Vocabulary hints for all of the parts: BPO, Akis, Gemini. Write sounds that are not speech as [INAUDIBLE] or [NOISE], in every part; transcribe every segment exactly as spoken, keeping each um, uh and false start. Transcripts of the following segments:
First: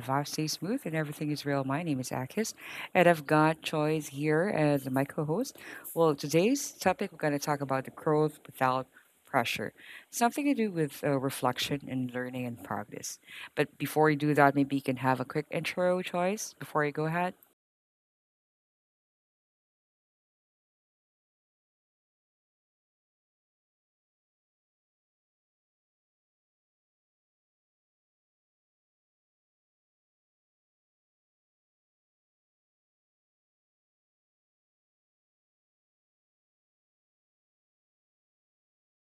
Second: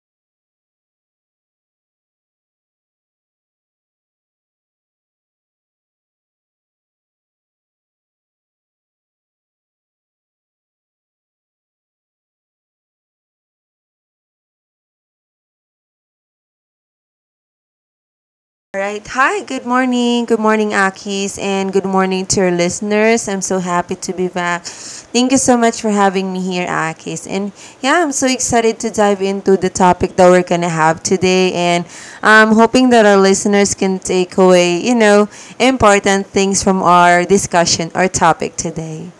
vibe stay smooth, and everything is real. My name is Akis, and I've got Choice here as my co-host. Well, today's topic, we're going to talk about the growth without pressure, something to do with uh, reflection and learning and progress. But before we do that, maybe you can have a quick intro, Choice, before you go ahead. All right. Hi, good morning. Good morning, Akis, and good morning to your listeners. I'm so happy to be back. Thank you so much for having me here, Akis. And yeah, I'm so excited to dive into the topic that we're going to have today. And I'm hoping that our listeners can take away, you know, important things from our discussion, our topic today.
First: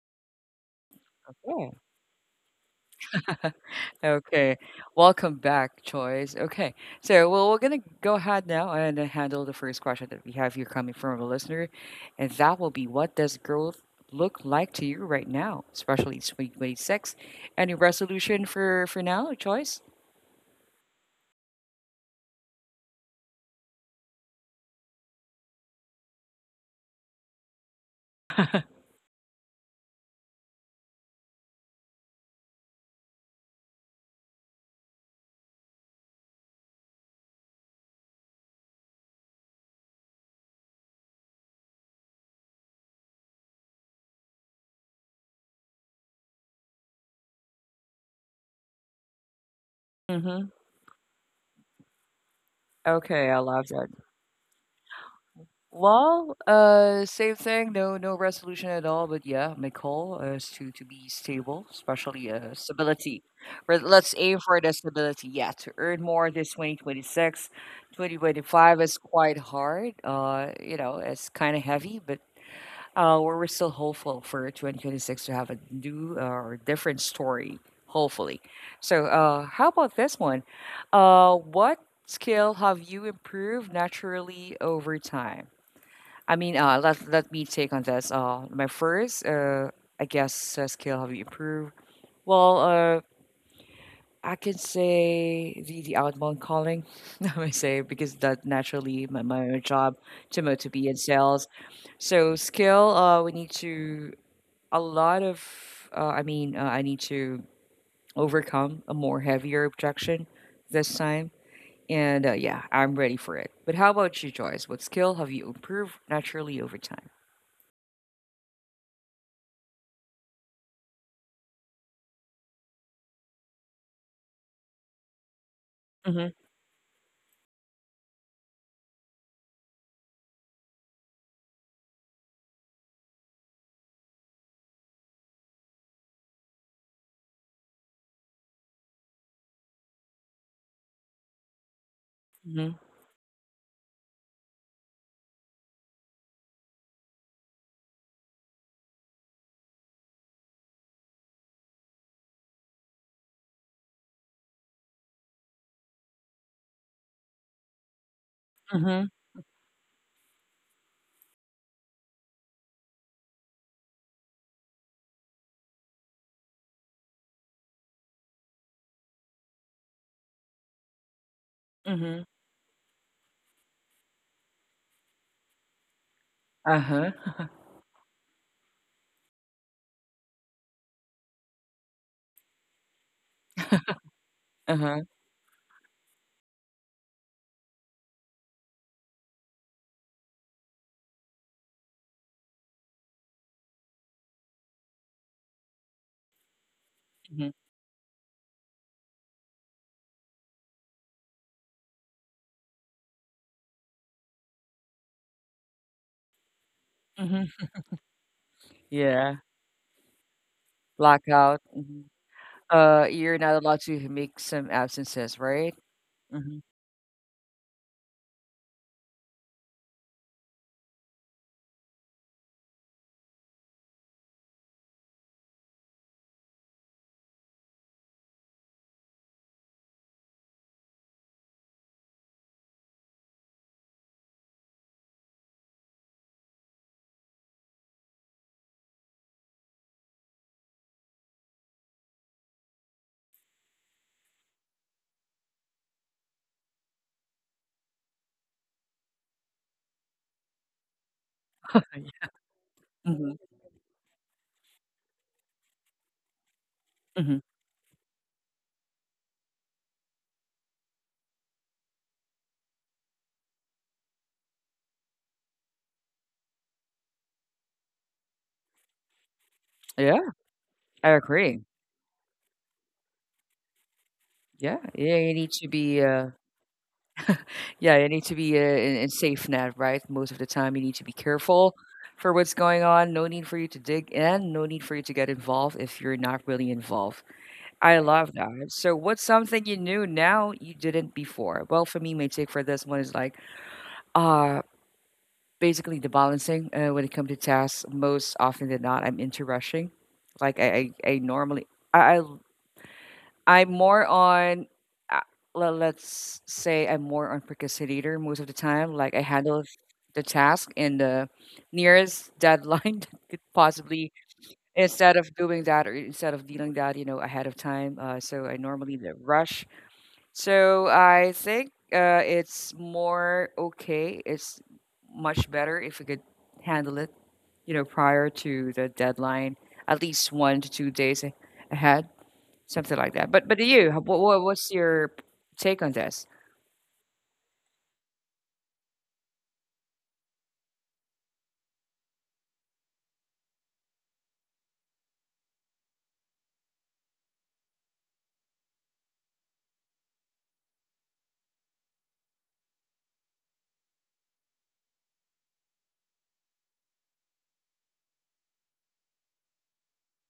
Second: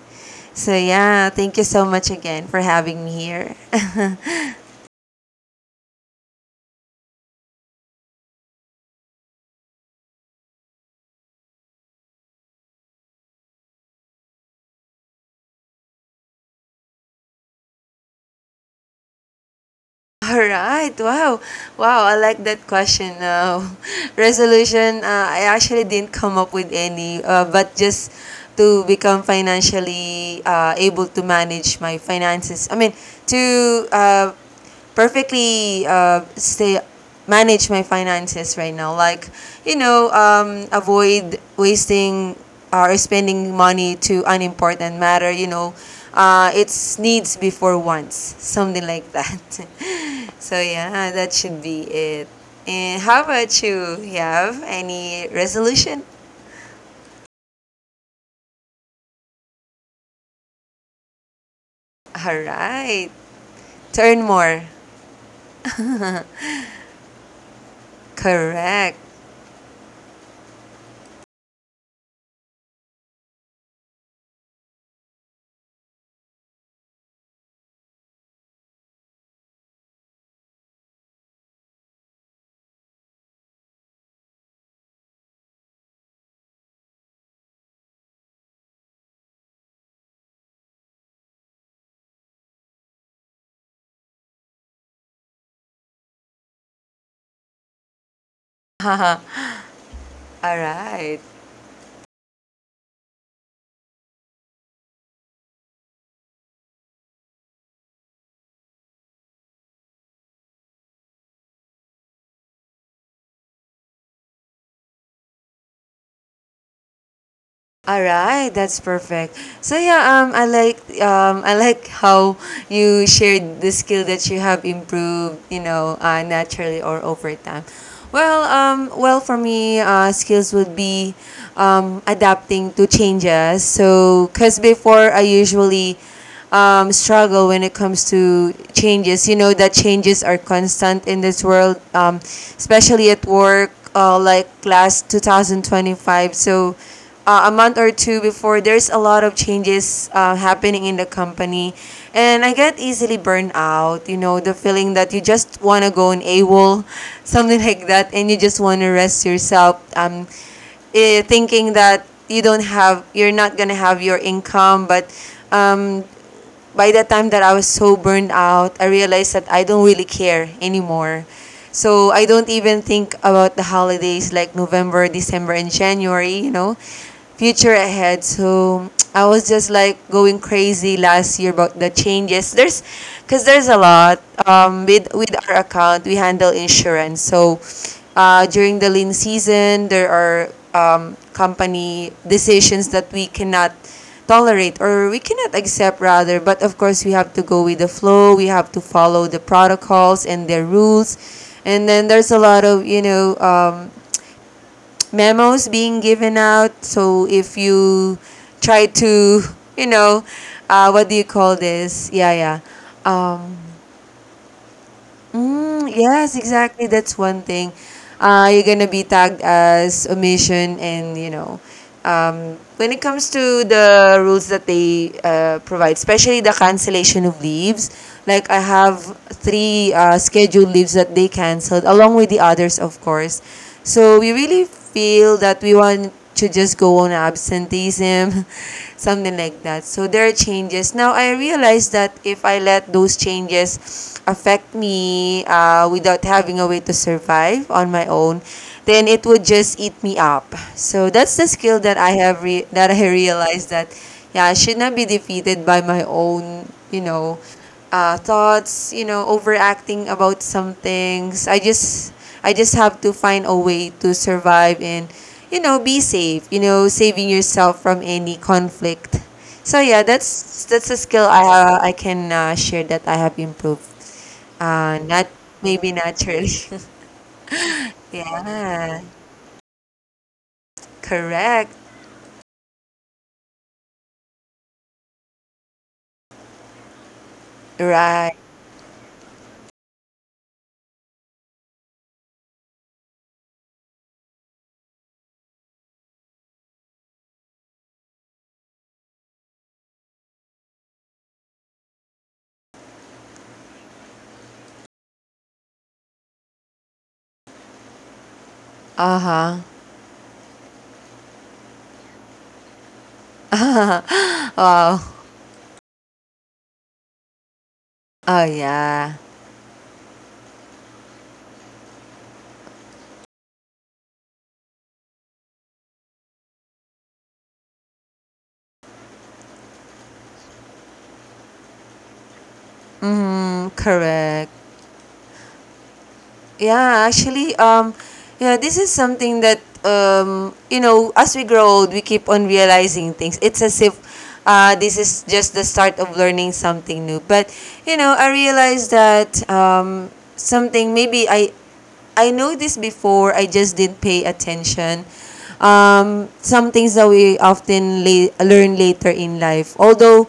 So yeah, thank you so much again for having me here. Okay, [LAUGHS] welcome back, Choice. Okay, so well, we're gonna go ahead now and uh, handle the first question that we have here coming from a listener, and that will be, what does growth look like to you right now, especially twenty twenty six? Any resolution for for now, Choice? Alright, wow. Wow, I like that question. Uh, [LAUGHS] resolution, uh, I actually didn't come up with any, uh, but just to become financially uh, able to manage my finances. I mean, to uh, perfectly uh, stay manage my finances right now, like, you know, um, avoid wasting are spending money to unimportant matter, you know, uh, it's needs before wants, [LAUGHS] something like that. [LAUGHS] Mm-hmm. So yeah, that should be it. And how Okay, I about love that. you? You have any resolution? Well, uh, same thing. No, no resolution at all. But yeah, my goal is to to be stable, especially All uh, right, stability. Re- Let's turn aim for more. the stability. Yeah, to earn more this twenty twenty six, twenty twenty five is Correct. quite hard. Uh, you know, it's kind of heavy, but uh, we're, we're still hopeful for two thousand twenty six to have a new uh, or different story, hopefully. So, uh, how about this one? Uh, what skill have you improved naturally over time? I mean, uh, let let me take on this. Uh, my first, uh, I guess, uh, skill have you improved? Well, uh, I can say the the outbound calling. [LAUGHS] I may say because that [LAUGHS] naturally All my my job to mo- to be in right. sales. So skill, uh, we need to a lot of. Uh, I mean, uh, I need to overcome a more heavier objection this time. And uh, yeah, I'm ready for it. But how about you, Joyce? What skill have you improved naturally over time? Alright, that's perfect. So yeah, um, I like um, I like how you shared the skill that you have improved, you know, uh, Mm-hmm. naturally or over time. Well, um, well for me, uh, skills would be um, adapting to changes. So, cause before I usually um, struggle when it comes to changes. You know that changes are constant in this world, um, especially at work, uh, like last twenty twenty-five. So uh, a month or two before there's a lot of changes uh, happening in the company, and I get easily burned out. You know, the feeling that you just want to go on AWOL, [LAUGHS] something like that, and you just want to Mm-hmm. rest yourself. Um, eh, thinking that you don't have you're not gonna have your income. But um, by the time that I was so burned out, I realized that I don't really care anymore. So Mhm. I don't even think about the holidays like November, December, and January, you know, Uh-huh. [LAUGHS] future ahead. So I was just like going crazy last year about the changes. There's, because there's a lot. Um, Uh-huh. with, with our account, we handle insurance. So uh, during the lean season, there are um, company decisions that we cannot tolerate, or we cannot accept rather. But of course we have to Mhm. go with the flow, we have to follow the protocols and their rules, and then there's a lot of, you know, um, memos being given out. So if Mhm. you try Yeah. to, you know, uh, what do you call Blackout. Mhm. this, yeah, yeah Uh, you're not um, allowed to make some absences, right? Mm, yes, Mhm. exactly. That's one thing. Uh, you're gonna be tagged as omission, and you know, um, when it comes to the rules that they uh, provide, especially the cancellation of leaves. Like I have three uh, scheduled leaves that they canceled, along with the others, of course. So we really feel that we want to just go on absenteeism, [LAUGHS] something like that. So there are changes. Now I realize that if I let those changes affect me uh, without having a way to survive on my own, then it would just eat me up. So that's the skill that I have re- that I [LAUGHS] Mhm. realized that yeah, I should not be defeated by my own, you know, Mhm. uh, thoughts, you know, overacting about some things. I just I just have to find a way to survive and, you know, be safe. You know, saving yourself from any conflict. So yeah, Yeah, that's that's a I skill I agree. uh, I can uh, share that I have improved. Yeah. Uh, Yeah, not you need to maybe be uh naturally. Yeah, you [LAUGHS] need to be uh, in, Yeah, in safe net, right? Most of the time you need to be correct. careful for what's going on. No need for you to dig in, no need for you to get involved if you're not really involved. I love Right. that. So what's something you knew now you didn't before? Well, for me, my take for this one is like, ah, Basically, the balancing uh, when it comes to tasks, most often than not, I'm into rushing. Like I, I, I normally, I, I, I'm more on, uh, le- let's say I'm more on procrastinator most of the time. Like Uh I huh. handle the task in the nearest deadline [LAUGHS] that could [LAUGHS] possibly, Wow. instead of doing that or instead of dealing that, you know, ahead of time. Uh, Oh so I normally the yeah. rush. So I think uh, it's more okay. It's much better if we could handle it, you know, prior to the deadline, at least one to two days a ahead, something like that. But but to Mm, you, what what correct. what's your p take on this? Yeah, actually, um, yeah, this is something that um, you know, as we grow old, we keep on realizing things. It's as if uh, this is just the start of learning something new. But you know, I realized that um, something maybe I I know this before. I just didn't pay attention. Um, some things that we often la- learn later in life. Although,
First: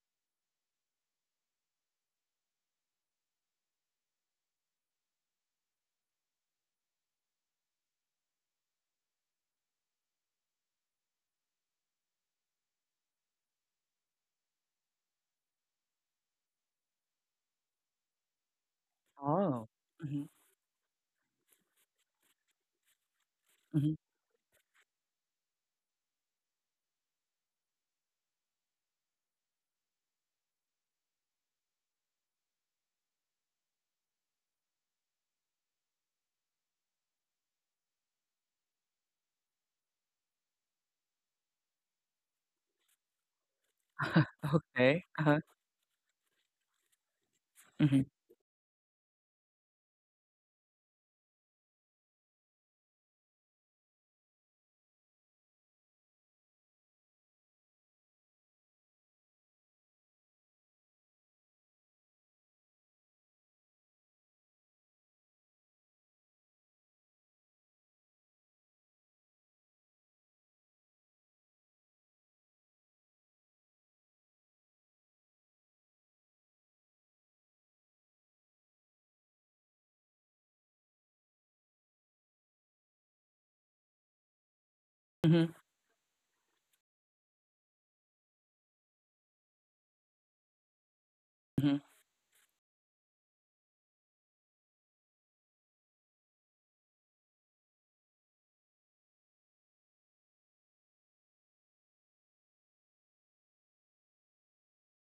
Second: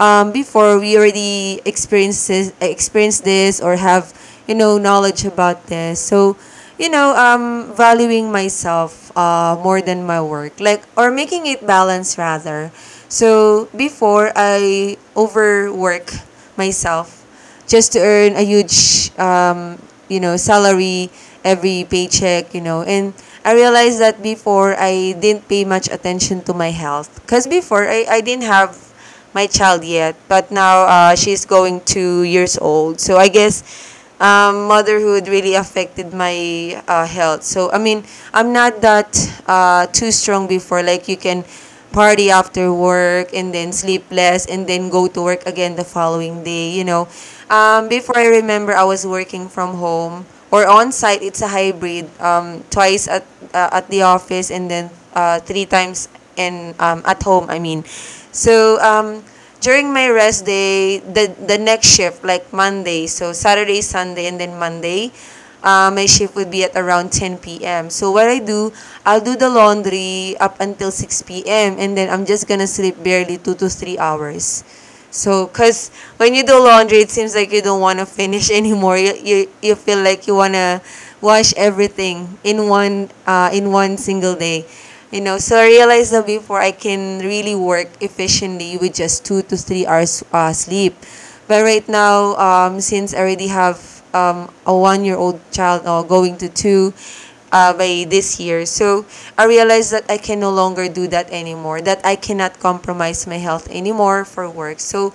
um, before we already experienced this, experienced this or have, you know, knowledge about this. So, you know, um, valuing myself uh, more than my work, like, or making it balance rather. So before I overwork myself just to earn a huge Oh. um, you Mhm. know, salary every paycheck, you know. And I Mhm. realized that before I didn't pay much attention to my health, because before I, I didn't have my child yet. But now uh, she's going two years old, so I guess um, motherhood really affected my uh, health. So I mean, I'm not that uh, too strong before. Like you can party after work and then sleep less and then Okay. go to Uh-huh. work again the following day. You know, um, Mhm. before I remember, I was working from home or on site. It's a hybrid. Um, twice at uh, at the office, and then uh, three times in um, at home. I mean, so um, during my rest day, the the next shift, like Monday, so Saturday, Sunday, and then Monday, uh, my shift would be at around ten p m. So what I do, I'll do the laundry up until six p m and then I'm just gonna sleep barely two to three hours. So, cause when you do laundry, it seems like you don't want to finish [LAUGHS] anymore. You, you you feel like you wanna wash everything in one uh, in one single day. You know, Mhm. so I realized that before I can really work efficiently with just two to three hours uh, sleep. But Mhm. right now, um, since I already have um, a one year old child uh, going to two, uh, by this year. So I realized that I can no longer do that anymore, that I cannot compromise my health anymore for work. So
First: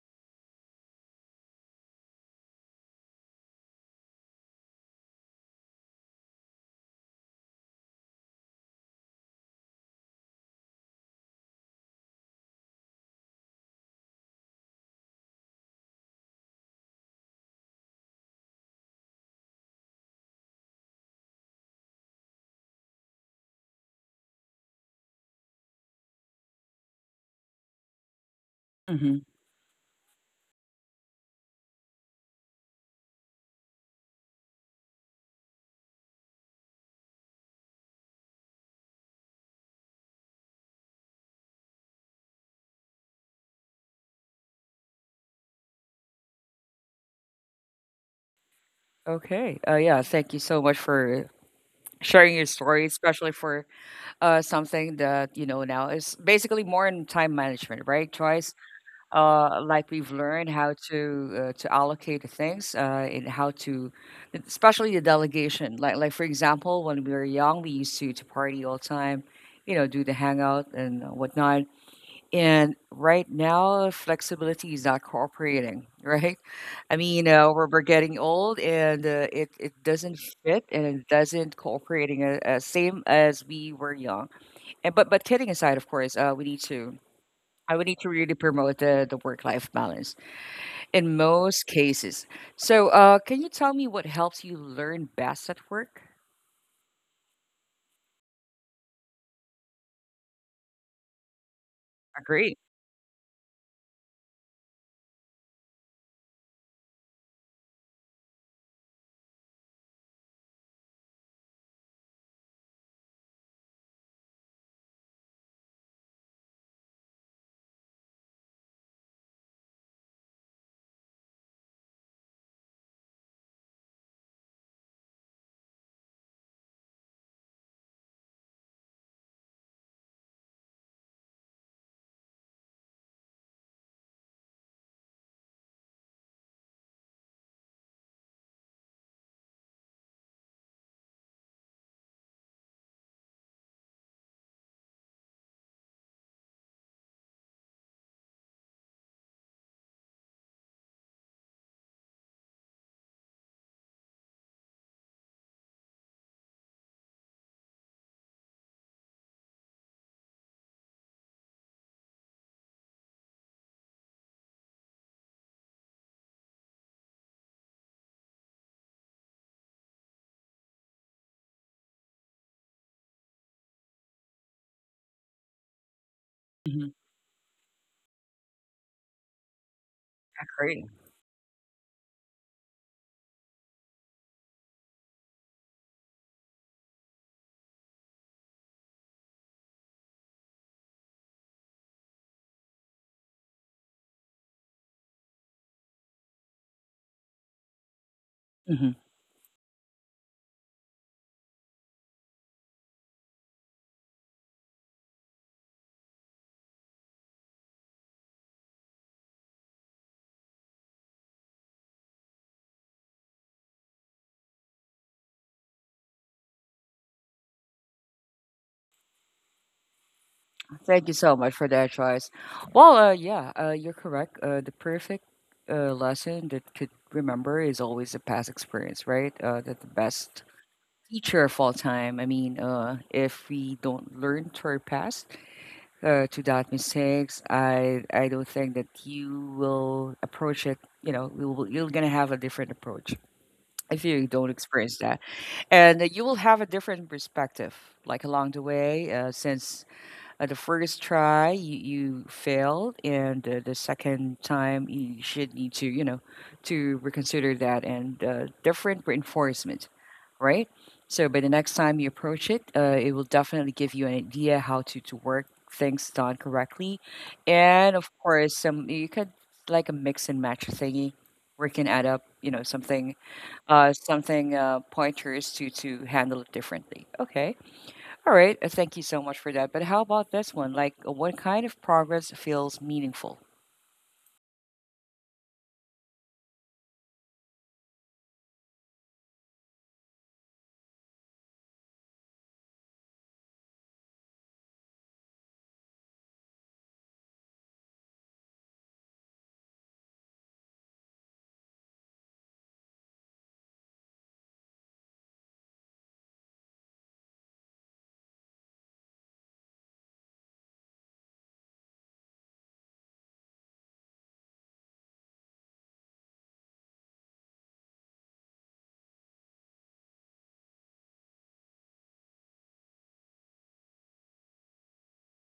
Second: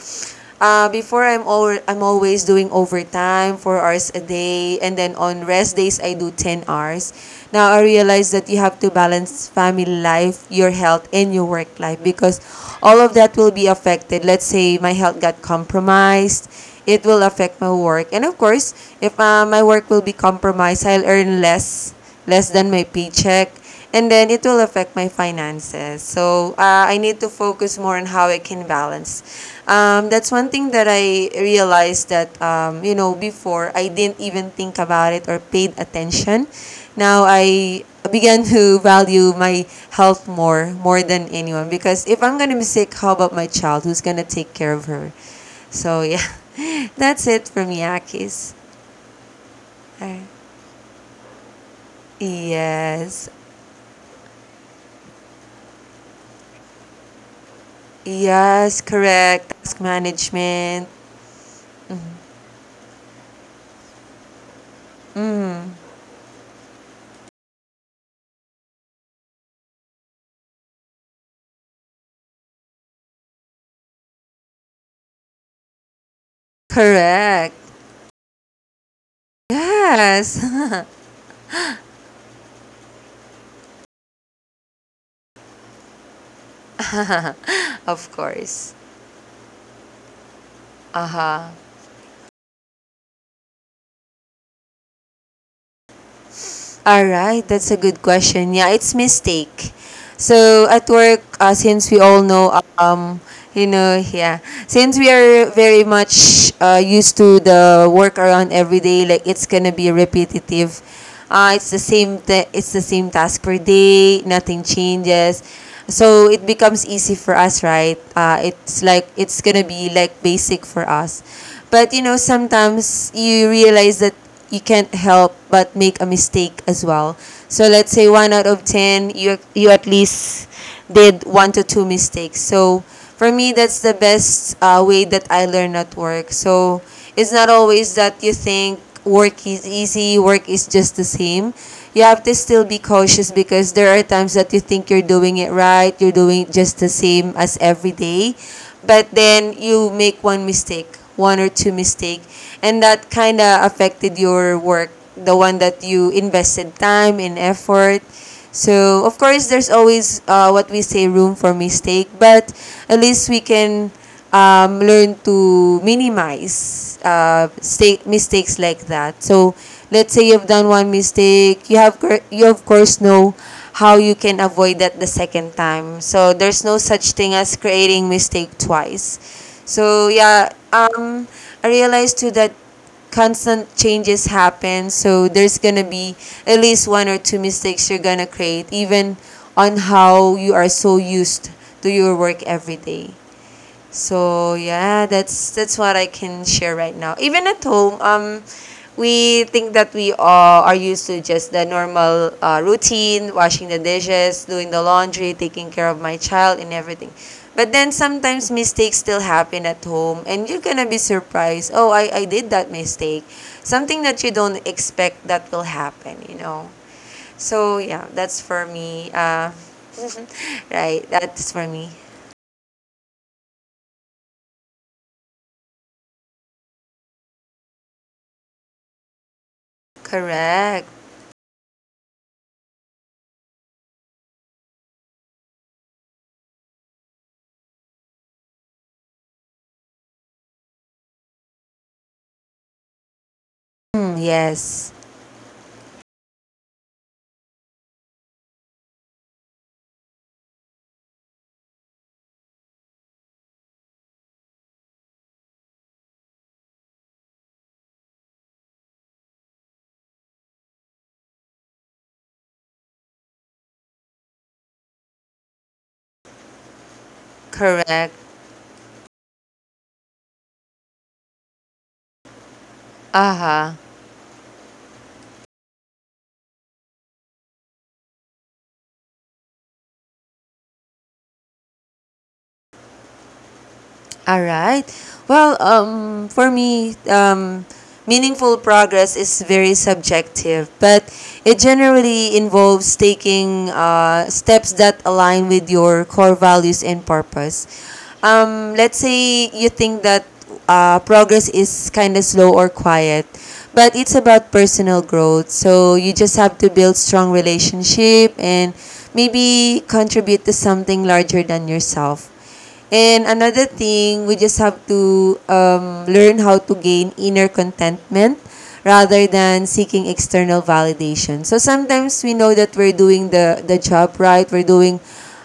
uh, before I'm all, I'm always doing overtime four hours a day, and then on rest days I do ten hours. Now I realize that you have to balance family life, your health, and your work life, because all of that will be affected. Let's say my health got compromised, it will affect my work, and of course, if uh, my work will be compromised, I'll earn less less than my paycheck, and then it will affect my finances. So uh, I need to focus more on how I can balance. Mhm. um, that's one thing that I realized that um, you know, before I didn't even think about it or paid attention. Now I began to value my health more, more than anyone, because if I'm going to be sick, how about my child? Who's going to take care of her? So yeah, [LAUGHS] that's it from Yakis. Okay, uh, yeah, All right. thank you so much for sharing your story, Yes. especially for, uh, something that, you know, now is basically more in time management, right, Joyce? Yes, correct. Uh, Task like we've learned how management. to uh, to allocate the things uh, and how to, especially the Mm, delegation. Like like for example, when we were young, we used to to party all the time, you know, do the hangout and whatnot. And right now, flexibility is not cooperating, [LAUGHS] right? I mean, uh, correct. we're, we're getting old, and uh, it it doesn't Yes. fit, and it doesn't cooperating uh, uh, same as we were young. And but but kidding aside, of course, uh, we need to, I [LAUGHS] would need to Of really course. promote the the work life balance in Uh-huh. most cases. So, uh, can you tell me what helps you learn best at work? All right, that's a good question. Yeah, it's mistake. So at work, uh, since we all know, Agree. um, you know, yeah, since we are very much uh, used to the work around every day, like it's gonna be repetitive. Uh, it's the same. Th- it's the same task per day. Nothing changes. So it becomes easy for us, right? Uh, it's like it's gonna be like basic for us. But you know, sometimes you realize that you can't help but make a mistake as well. So let's say one out of ten, you you at least did one to two mistakes. So for me, that's the best uh, way that I learn at work. So it's not always that you think work is easy, work is just the same. You have to still be cautious because there are times that you think you're doing it right, you're doing it just the same as every day, but then you make one mistake, one or two mistake, and that kind of affected your work, the one that you invested time and effort. So of course, there's always uh, what we say room for mistake, but at least we can um, learn to minimize uh, sta- mistakes like that. So let's say you've done one mistake, you have cor- you of course know how you can avoid that the second time. So there's no Hmm. such thing as creating mistake twice. So yeah, Great. um, I realized too that constant changes happen. So there's gonna be at least one or two mistakes you're gonna create, even on how you are so used to your work every day. So yeah, that's that's what I can share right now. Even at home, um, Hmm. we think that we all are used to just the normal uh, routine, washing the dishes, doing the laundry, taking care of my child, and everything. But then sometimes mistakes still happen at home, and you're gonna be surprised. Oh, I, I did that mistake, something that you don't expect that will happen. You know. So yeah, that's for me. Uh, [LAUGHS] right, Thank you so that's much for for me. that, choice. Well, uh, yeah, uh, you're correct. Uh, the perfect uh, lesson that could remember is always a past experience, right? Uh, that the best Correct. teacher of all time. I mean, uh, if we don't learn to our past, uh, to that mistakes, I I don't think that you will approach it. You know, we will, you're gonna have a different approach if Mm, you don't yes, experience that. And uh, you will have a different perspective like along the way, uh, since uh, the first try you, you failed, and uh, the second time you should need to, you know, to reconsider that, and uh, different reinforcement, right? So by the next time you approach it, uh, it will definitely give you an idea how to, to work things done correctly. And of correct. course, some you could, like a mix and match thingy, where it can add up, you know, something, Uh huh. uh, something uh, pointers to to handle it differently. Okay, all right. uh, Thank you so much for that. But how about this one? Like, uh, what kind of progress feels meaningful? All right. Well, um, for me, um, meaningful progress is very subjective, but it generally involves taking uh, steps that align with your core values and purpose. Um, let's say you think that uh, progress is kind of slow or quiet, but it's about personal growth. So you just have to build strong relationship and maybe contribute to something larger than yourself, and another thing, we just have to um, learn how to gain inner contentment rather than seeking external validation. So sometimes we know that we're doing the, the job right, we're doing,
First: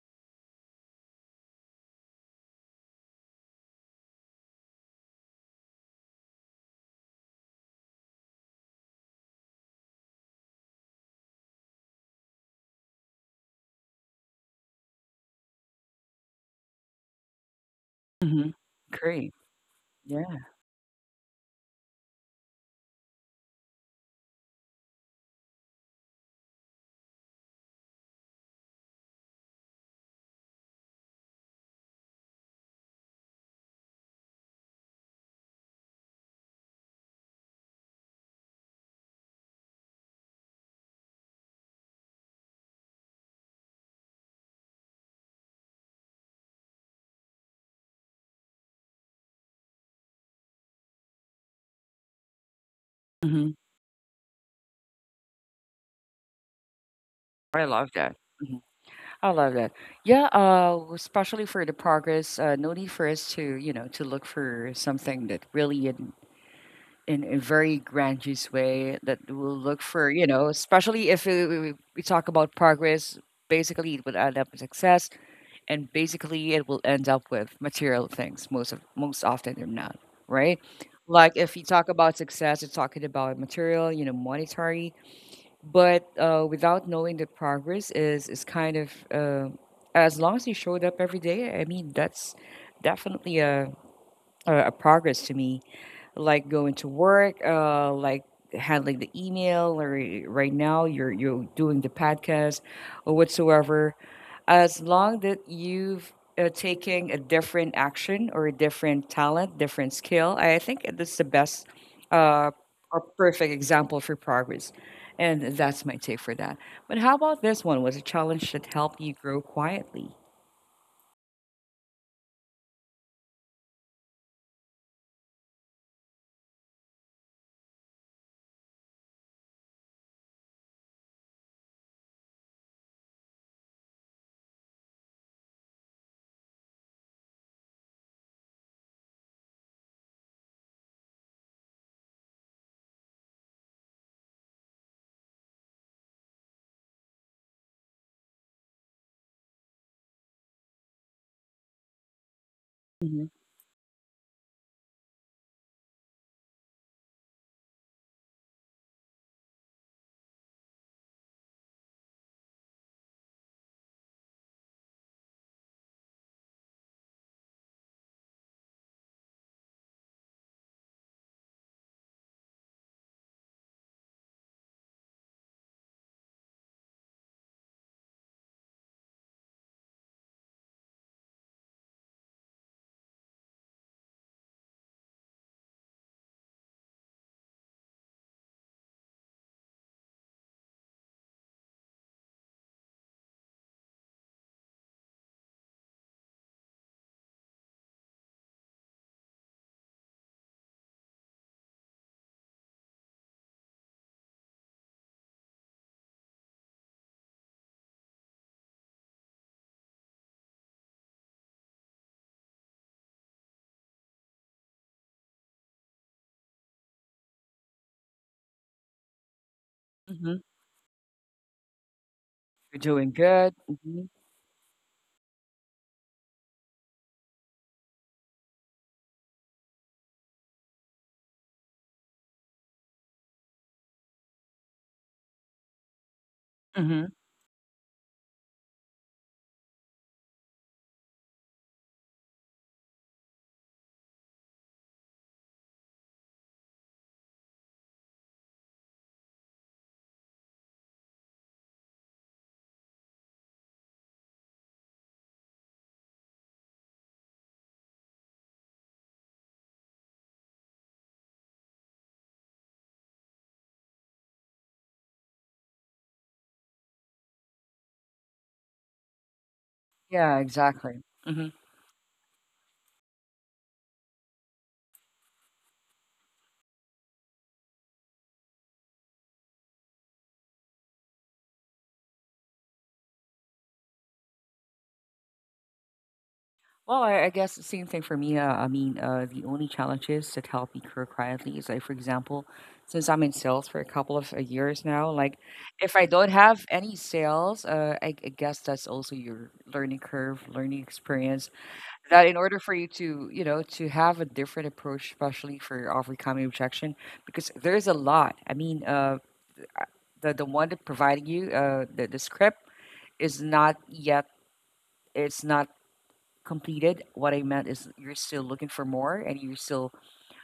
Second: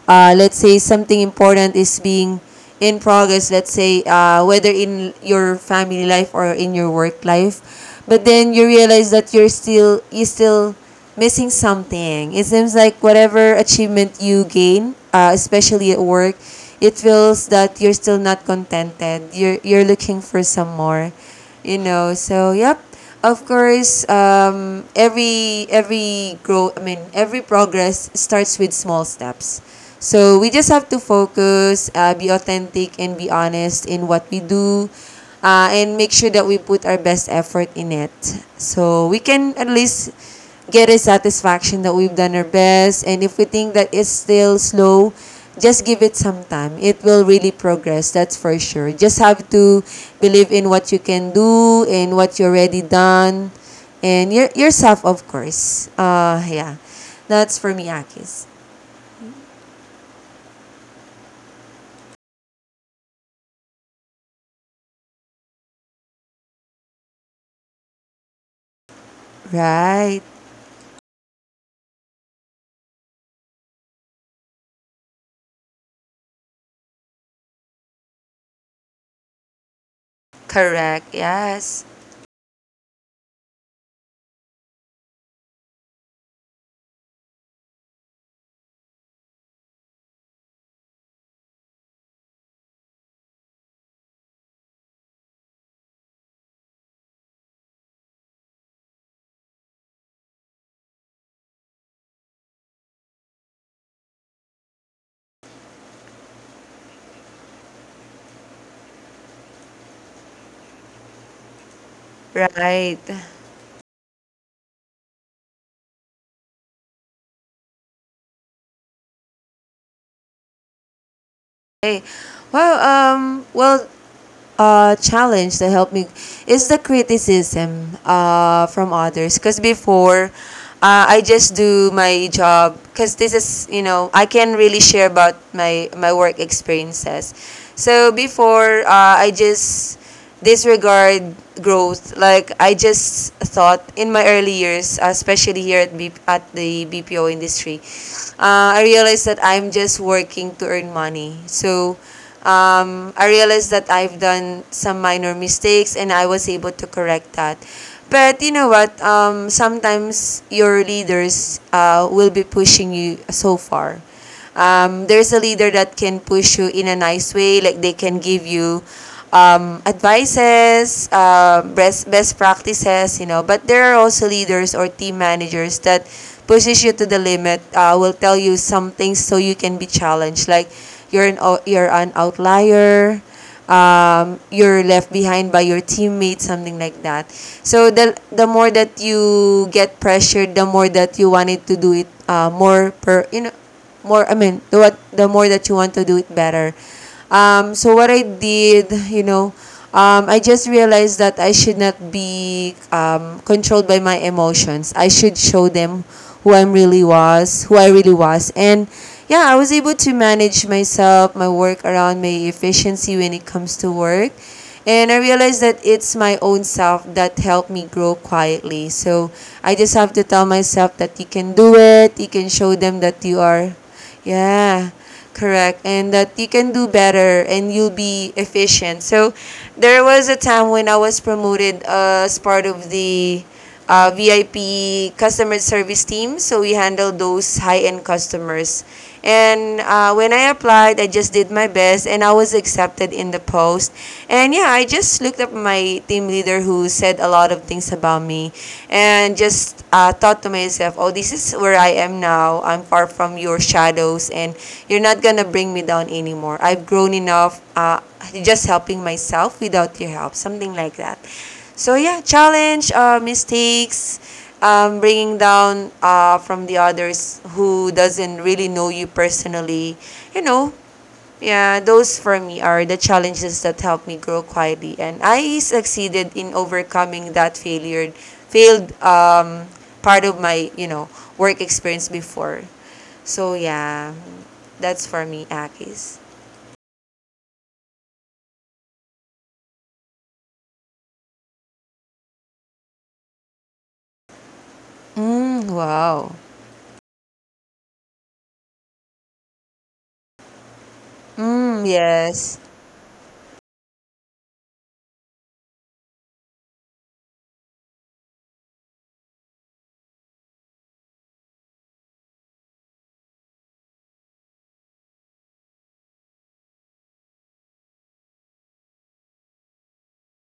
uh, let's say, something important is being in progress, let's say, uh, whether in your family life or in your work life. But then you realize that you're still, you still missing something. It seems like whatever achievement you gain, uh, especially at work, it feels that you're still not Mm-hmm. contented. Great. You're you're Yeah. looking for some more, you know. So yep, of course, um, every every grow. I mean, every progress starts with small steps. So we just have to focus, uh, be authentic, and be honest in what we do, uh, and make sure that we put our best effort in it. So we can at least get a satisfaction that we've done our best. And if we think that it's still slow, just give it some time. It will really progress, that's for sure. Just have to believe in what you can do and what you already Mm-hmm. done. And your, yourself, of course. Uh, yeah. That's I for me, love that. Akis. Mhm. I love that. Yeah, uh, especially for the progress, uh, no need for us to, you know, to look for something that really in, in a very grandiose way that we'll look for, Right. you know, especially if uh, we, we, we talk about progress, basically it would add up to success, and basically it will end up with material things most of most often than not, right? Correct. Like if you Yes. talk about success, you're talking about material, you know, monetary. But uh, without knowing, the progress is is kind of uh, as long as you showed up every day, I mean that's definitely a, a, a progress to me. Like going to work, uh, like handling the email, or right now you're you're doing the podcast or whatsoever. As long that you've uh, taking a different action or a different talent, different skill, I think that's the best uh, Right. or perfect example for progress. And that's my take for that. But how about this one? Was a challenge that helped you grow quietly? Hey. well Um. Well, uh, challenge that helped me is the criticism uh, from others. Because before, uh, I just do my job. Because this is, you know, I can really share about my my work experiences. So before, uh, I just disregard growth. Like I just thought in my early years, especially here at B- at the B P O industry, uh, I realized that I'm just working to earn money. So um, Hmm. I realized that I've done some minor mistakes and I was able to correct that. But you know what? Um, sometimes your leaders uh, will be pushing you so far. Um, there's a leader that can push you in a nice way, like they can give you um, advices uh, best best practices, you know, but there are also leaders or team managers that pushes you to the limit, uh, will tell you some things so you can be challenged, like you're an ou- you're an outlier, um, you're left behind by your teammates, something like that. So the the more that you get pressured, the more that you wanted to do it, uh, more per you know more I mean the what the more that you want to do it better. Um, so what I did, you know, um, I just realized that I should not be um, controlled by my emotions. I should show them who i really was who I really was, and yeah, I was able to manage myself, my work around, my efficiency when it comes to work. And I realized that it's my own self that helped me grow quietly. So I just have to Hmm. tell myself that you can do it. You can show You're them doing that you good. are, Hmm. yeah, correct. And that you can do better and you'll be efficient. So there was a time when I was promoted as part of the uh, V I P customer service team. So we Hmm. handle those high-end customers. And uh, when I applied, I just did my best, and I was accepted in the post. And yeah, I just looked up my team leader who said a lot of things about me, and just uh, thought to myself, "Oh, this is where I am now. I'm far from your shadows, and you're not gonna bring me down anymore. I've grown enough. Uh, just helping myself without your help, something like that." So yeah, challenge, uh, mistakes, um, bringing down uh, from the others who doesn't really know you personally. Yeah, You know, exactly. Hmm. yeah, those for me are the challenges that help me grow quietly, and I succeeded in overcoming that failure, failed um, part of my, you know, work experience before. So yeah, that's for me, Akis. Well, I, I guess the same thing for me. Uh, I mean, uh, the only challenges that help me grow quietly is like, for example, since I'm in sales for a couple of uh, years now, like Mm, if I don't wow. have any sales, uh, I, I guess that's also your learning curve, learning experience. Mm, That in order yes. for you to, you know, to have a different approach, especially for overcoming objection, because there's a lot. I mean, uh, the the one that providing you uh, the the script is not yet. It's not completed. What I meant is you're still looking for more, and you still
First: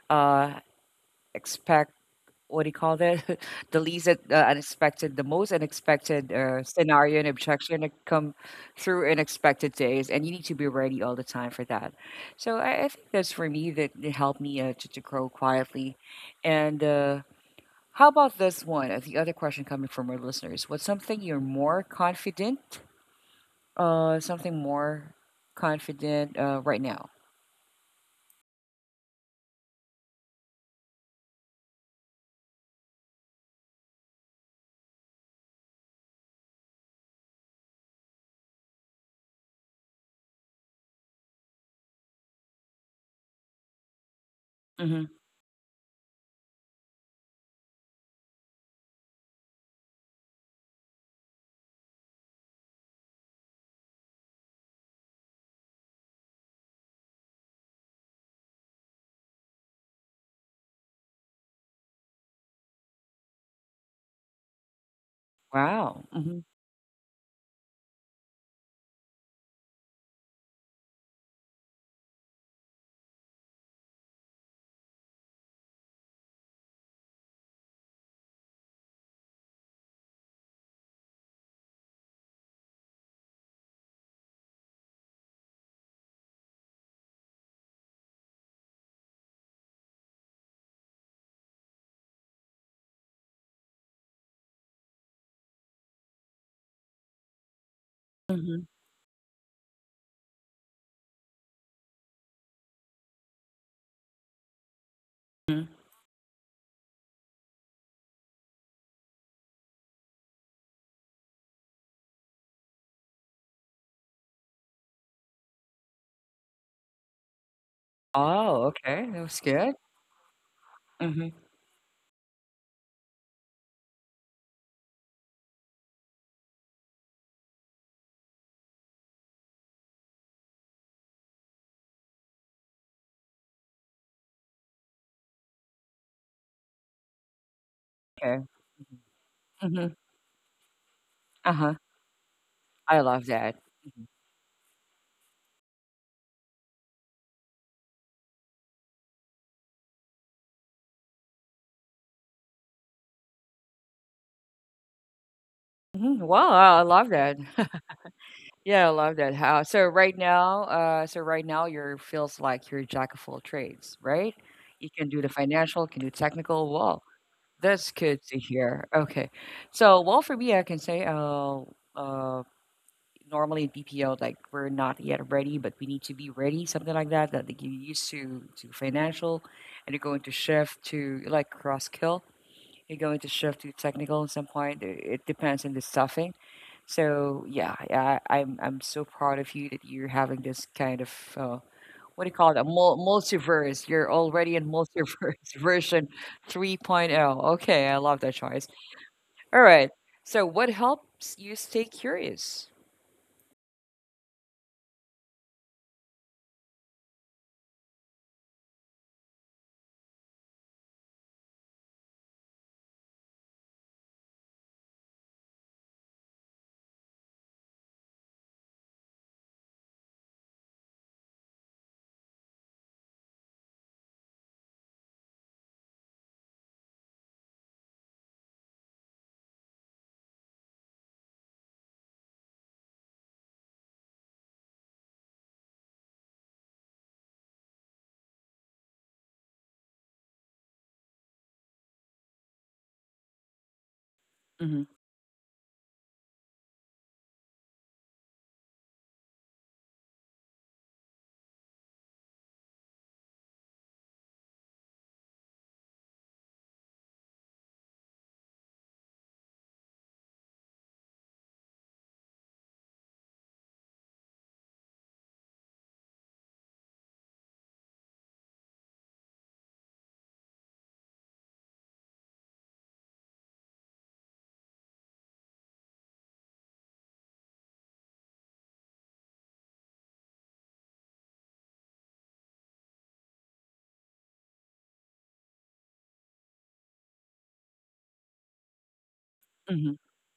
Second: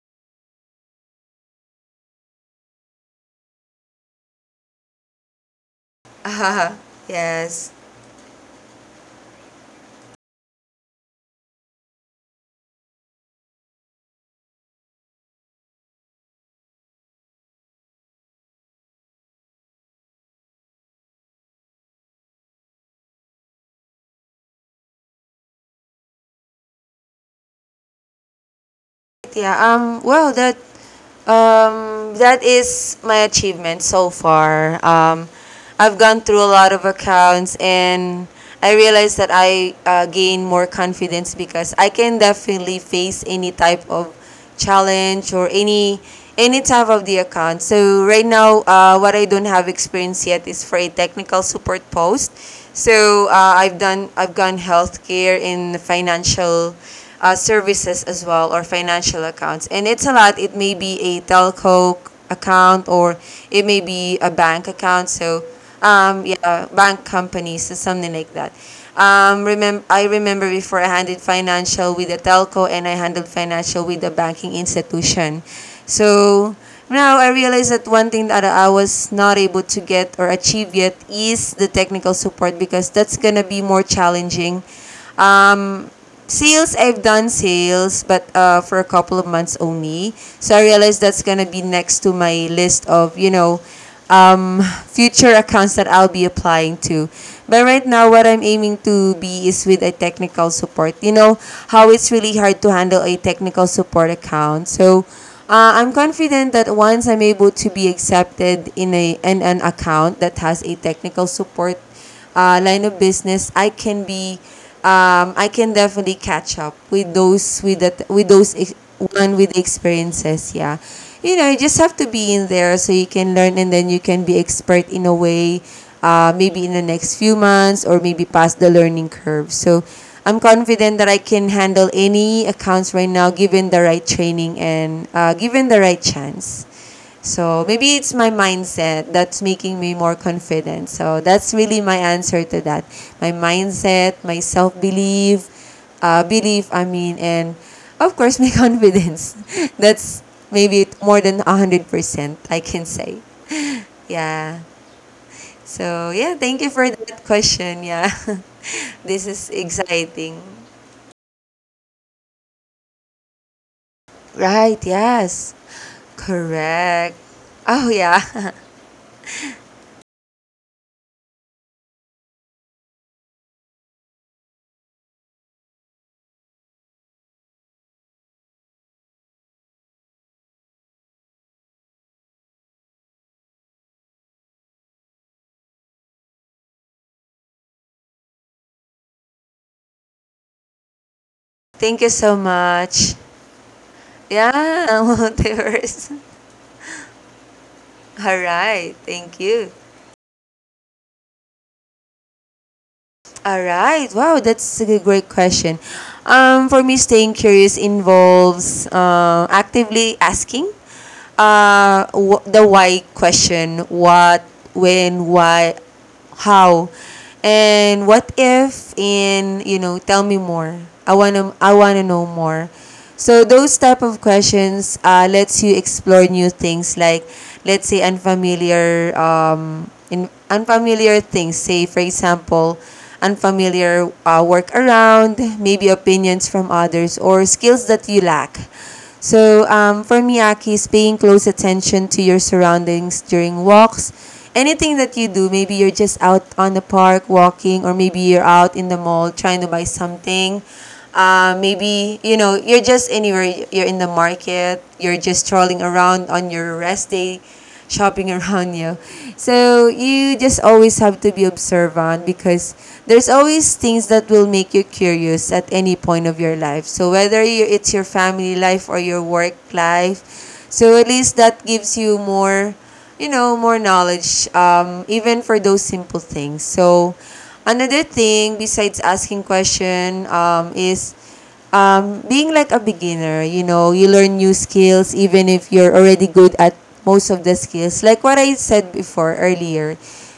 uh expect, what do you call that? [LAUGHS] The least uh, unexpected, the most unexpected uh, [LAUGHS] scenario and Yes. objection to come through in expected days, and you need to be ready all the time for that. So I, I think that's for me that it helped me uh, to, to grow quietly. And uh, how about this one? Uh, The other question coming from our listeners: what's something you're more confident? Uh, something more confident uh, right now. Yeah, um, well, that um, that is my achievement so far. Um, I've gone through a lot of accounts, and I realized that I uh, gain more confidence because I can definitely face any type of Mm-hmm. challenge or any any type of the account. So right now, uh, what I don't have experience yet is for a technical support post. So uh, I've done I've gone healthcare in financial uh, services as well, or financial accounts. And it's a lot. It may be a telco account, or it may be a bank account. So, Wow. um, Mhm. yeah, bank companies, so something like that. Um, remember, I remember before I handled financial with a telco and I handled financial with a banking institution. So now I realize that one thing that I was not able to get or achieve yet is the technical support, because that's gonna be more challenging. Sales, I've done sales, but uh for a couple of months only. So I realized that's gonna be next to my list of, you know, um future accounts that I'll be applying to. But right now what I'm Mhm. aiming to be is with a technical support. You know how it's really hard to handle a technical support account. So Mhm. uh, I'm confident that once I'm able to be accepted in a in an account that has a technical support uh, line of business, I can be, um, I can definitely catch up with those with that with those Oh, ex- okay. That one was with the good. experiences. Yeah, Mhm. you know, you just have to be in there so you can learn, and then you can be expert in a way. Uh, maybe in the next few months, or maybe past the learning curve. So, I'm confident that I can handle any accounts right now, given the right training and uh, given the right chance. So maybe it's my Okay. mindset that's making me Mhm. more confident. So that's really Uh-huh. my answer to that. I love My that. mindset, my self belief, uh, belief, I mean, and of course, my [LAUGHS] confidence. That's maybe more than one hundred percent, I can say. Yeah. So, Mhm. yeah, Wow, thank you I for love that that. question. Yeah. [LAUGHS] Yeah, I love This that. is How so right exciting. now, uh, so right now you're feels like you're a jack of all trades, right? Right. You can do the Yes. financial, can do technical. Wow, Correct. Oh, that's good to yeah. [LAUGHS] hear. Okay. So, well, for me, I can say, uh, uh, normally in B P O, like we're not yet ready, but we need to be ready, something like that. That they get used to to financial, and you're going to shift to like cross kill. You're going to shift to technical at some point. It it depends on the stuffing. So yeah, I, I'm I'm so proud of you that you're having this kind of uh, Thank you what do you so call it? A mul- much. multiverse. You're already in Yeah, [LAUGHS] multiverse [LAUGHS] version multiverse. 3.0. point oh. Okay, I love that, All choice. right, thank All you. right. So what helps you stay curious? All right, wow, that's a good- great question. Um, for me, staying curious involves uh, actively asking uh, wh- the why question: what, when, why, how, and what if? In You know, tell me more. I wanna, I wanna know more. So those type of questions uh, lets you explore new things, like let's say unfamiliar, um, in unfamiliar things. Say for example, unfamiliar uh, work around, maybe opinions from others or skills that you lack. So um, for me, Aki, is paying close attention to your surroundings during walks. Mm-hmm. Anything that you do, maybe you're just out on the park walking, or maybe you're out in the mall trying to buy something, uh, maybe, you know, you're just anywhere, you're in the market, you're just strolling around on your rest day, shopping [LAUGHS] around you. So you just always have to be observant because there's always things that will make you curious at any point of your life. So whether you, it's your family life or your work life, so at least that gives you more, you know, more knowledge, um, even for those simple things. So, another thing besides asking question, um, is um, being like a beginner. You know, you learn new skills even if you're already good at most of the skills. Like what I said before Mm-hmm. earlier,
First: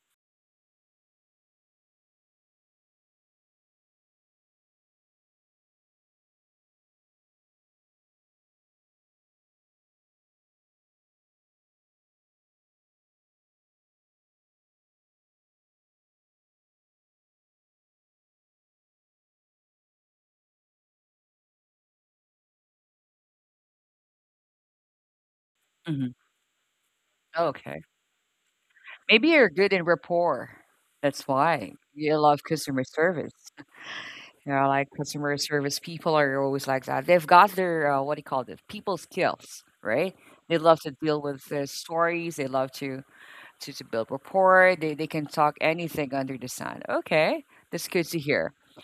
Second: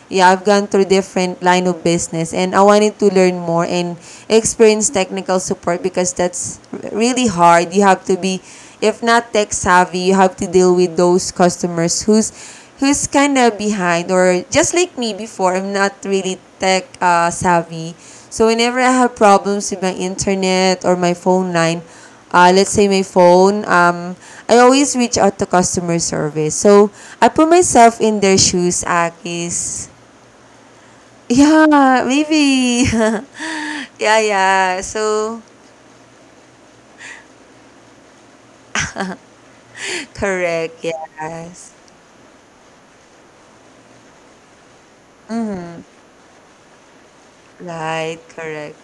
yeah, I've gone through different line of business and I wanted to learn more and experience technical support because that's really hard. You have to be, if not tech savvy, you have to deal with those customers who's who's kind of behind, or just like me before, I'm not really tech uh, savvy. So whenever I have problems with my internet or my phone line, uh, let's say my phone, um, I always reach out to customer service. So I put Okay. myself in their shoes, Maybe you're good in Akis. rapport. That's why Yeah, you love maybe. customer service. [LAUGHS] yeah, You know, yeah. like customer So service people are always like that. They've got their, uh, what do you call it, people skills, right? They correct. love to deal with the Yes. stories. They love to, to, to build rapport. They, they can talk anything under the sun. Okay. That's good Right. to hear. Correct.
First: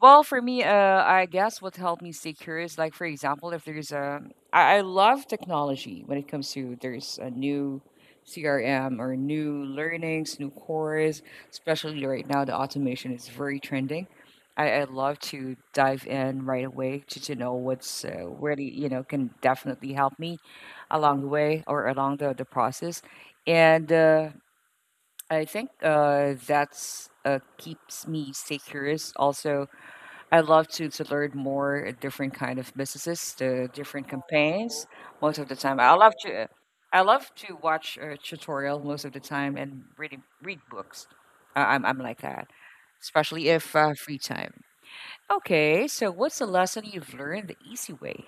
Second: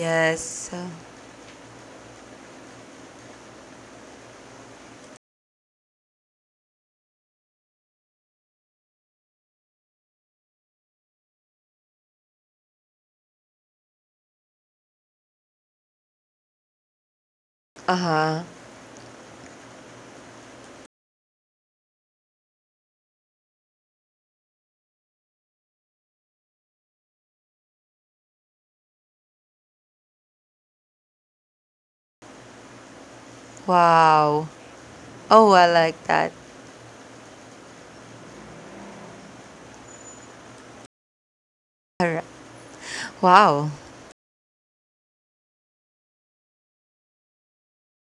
Well, for me, uh, I guess what helped me stay curious, like for example, if there's a, I, I love technology when it comes to there's a new C R M or new learnings, new course, especially right now the automation is very trending. I, I love to dive in right away to, to know Uh what's uh, huh. really, you know, can definitely help me along the way or along the, the process. And uh, I think uh, that's uh, keeps me stay curious also I love to to learn more different kind of businesses, the different Wow. campaigns. Most of the Oh, I time, I like love that. to I love to watch a tutorial most of the time and read read books. I, I'm I'm like Alri- that, especially if Wow. uh, free time. Okay, so what's the lesson you've learned the easy way?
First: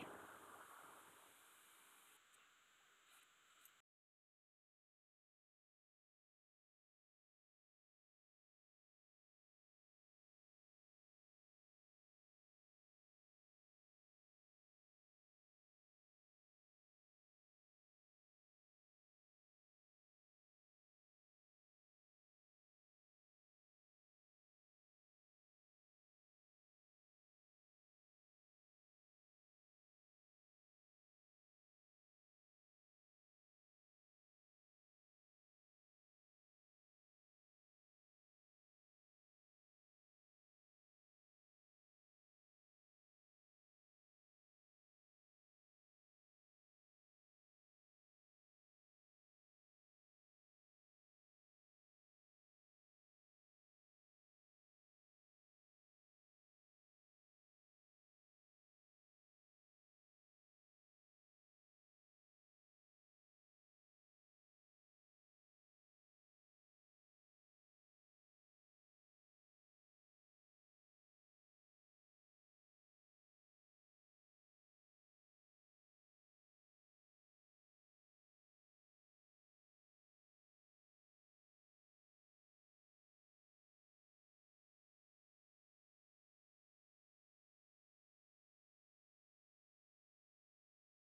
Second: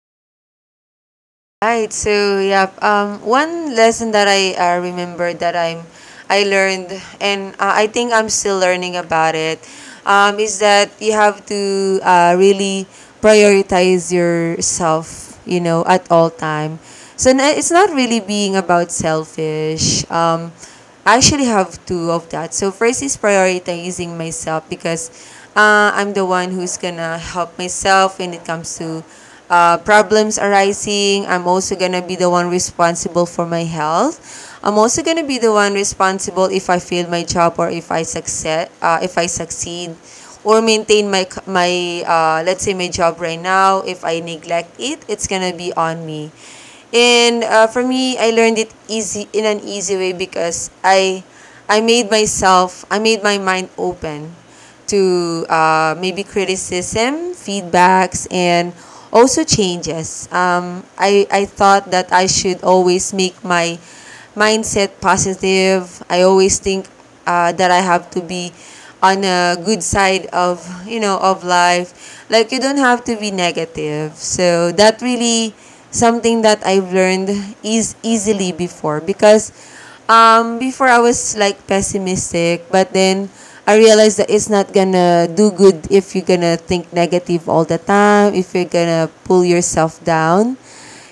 Right. So yeah, um, one lesson that I uh, remember that I'm I learned, and uh, I think I'm still learning about it, um, is that you have to uh, really prioritize yourself, you know, at all time. So n- it's not really being about selfish. Um, I actually have two of that. So first is prioritizing myself because uh, I'm the one who's gonna help myself when it comes to uh, problems arising. I'm also gonna be the one responsible for my health. I'm also gonna be the one responsible if I fail my job or if I succeed, uh, if I succeed, or maintain my c- my uh, let's say my job right now. If I neglect it, it's gonna be on me. And uh, for me, I learned it easy in an easy way because I I made myself I made my mind open to uh, maybe criticism, feedbacks, and also changes. Um, I I thought that I should always make my mindset positive. I always think uh, that I have to be on a good side of you know of life. Like you don't have to be negative. So that really something that I've learned is easily before because um, before I was like pessimistic, but then I realized that it's not gonna do good if you're gonna think negative all the time, if you're gonna pull yourself down.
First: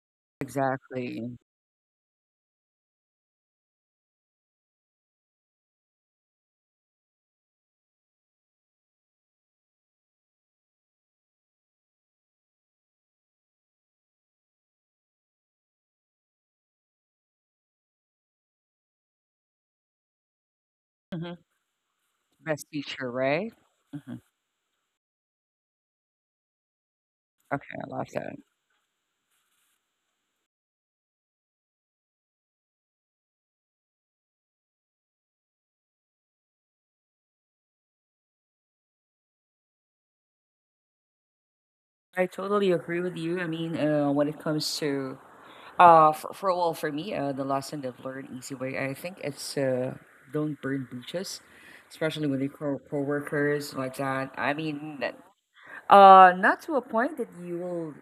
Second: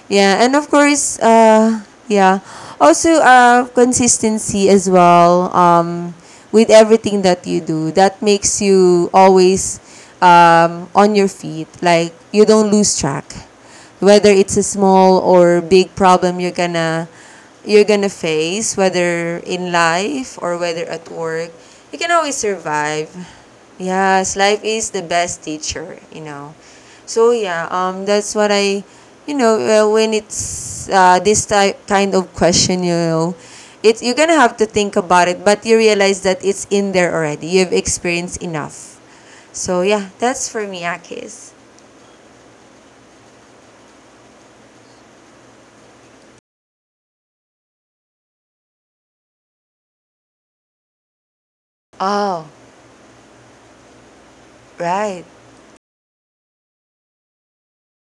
Yeah, and of course, Exactly. uh, yeah, also uh, consistency as well. Um, with everything that you do, that makes you always um, on your feet. Like you don't lose track, whether it's a small or big problem you're gonna you're gonna face, whether in life or whether at Hmm. work. You can always Best survive. teacher, right? Hmm. Yes, life is the best teacher, you know. So yeah, Okay, I um, love that. that's what I, you know, uh, when it's uh, this type kind of question, you know, it's you're gonna have to think about it, but you realize that it's in there already. You've experienced enough. So yeah, that's for me, Akis. I totally agree with you. I mean, uh, when it comes to Uh, for, for well, for me, uh, the lesson that learned easy way, I think it's uh, don't burn bridges, especially with Oh, your co- coworkers like that. I mean, that, right. uh, not to a point that you will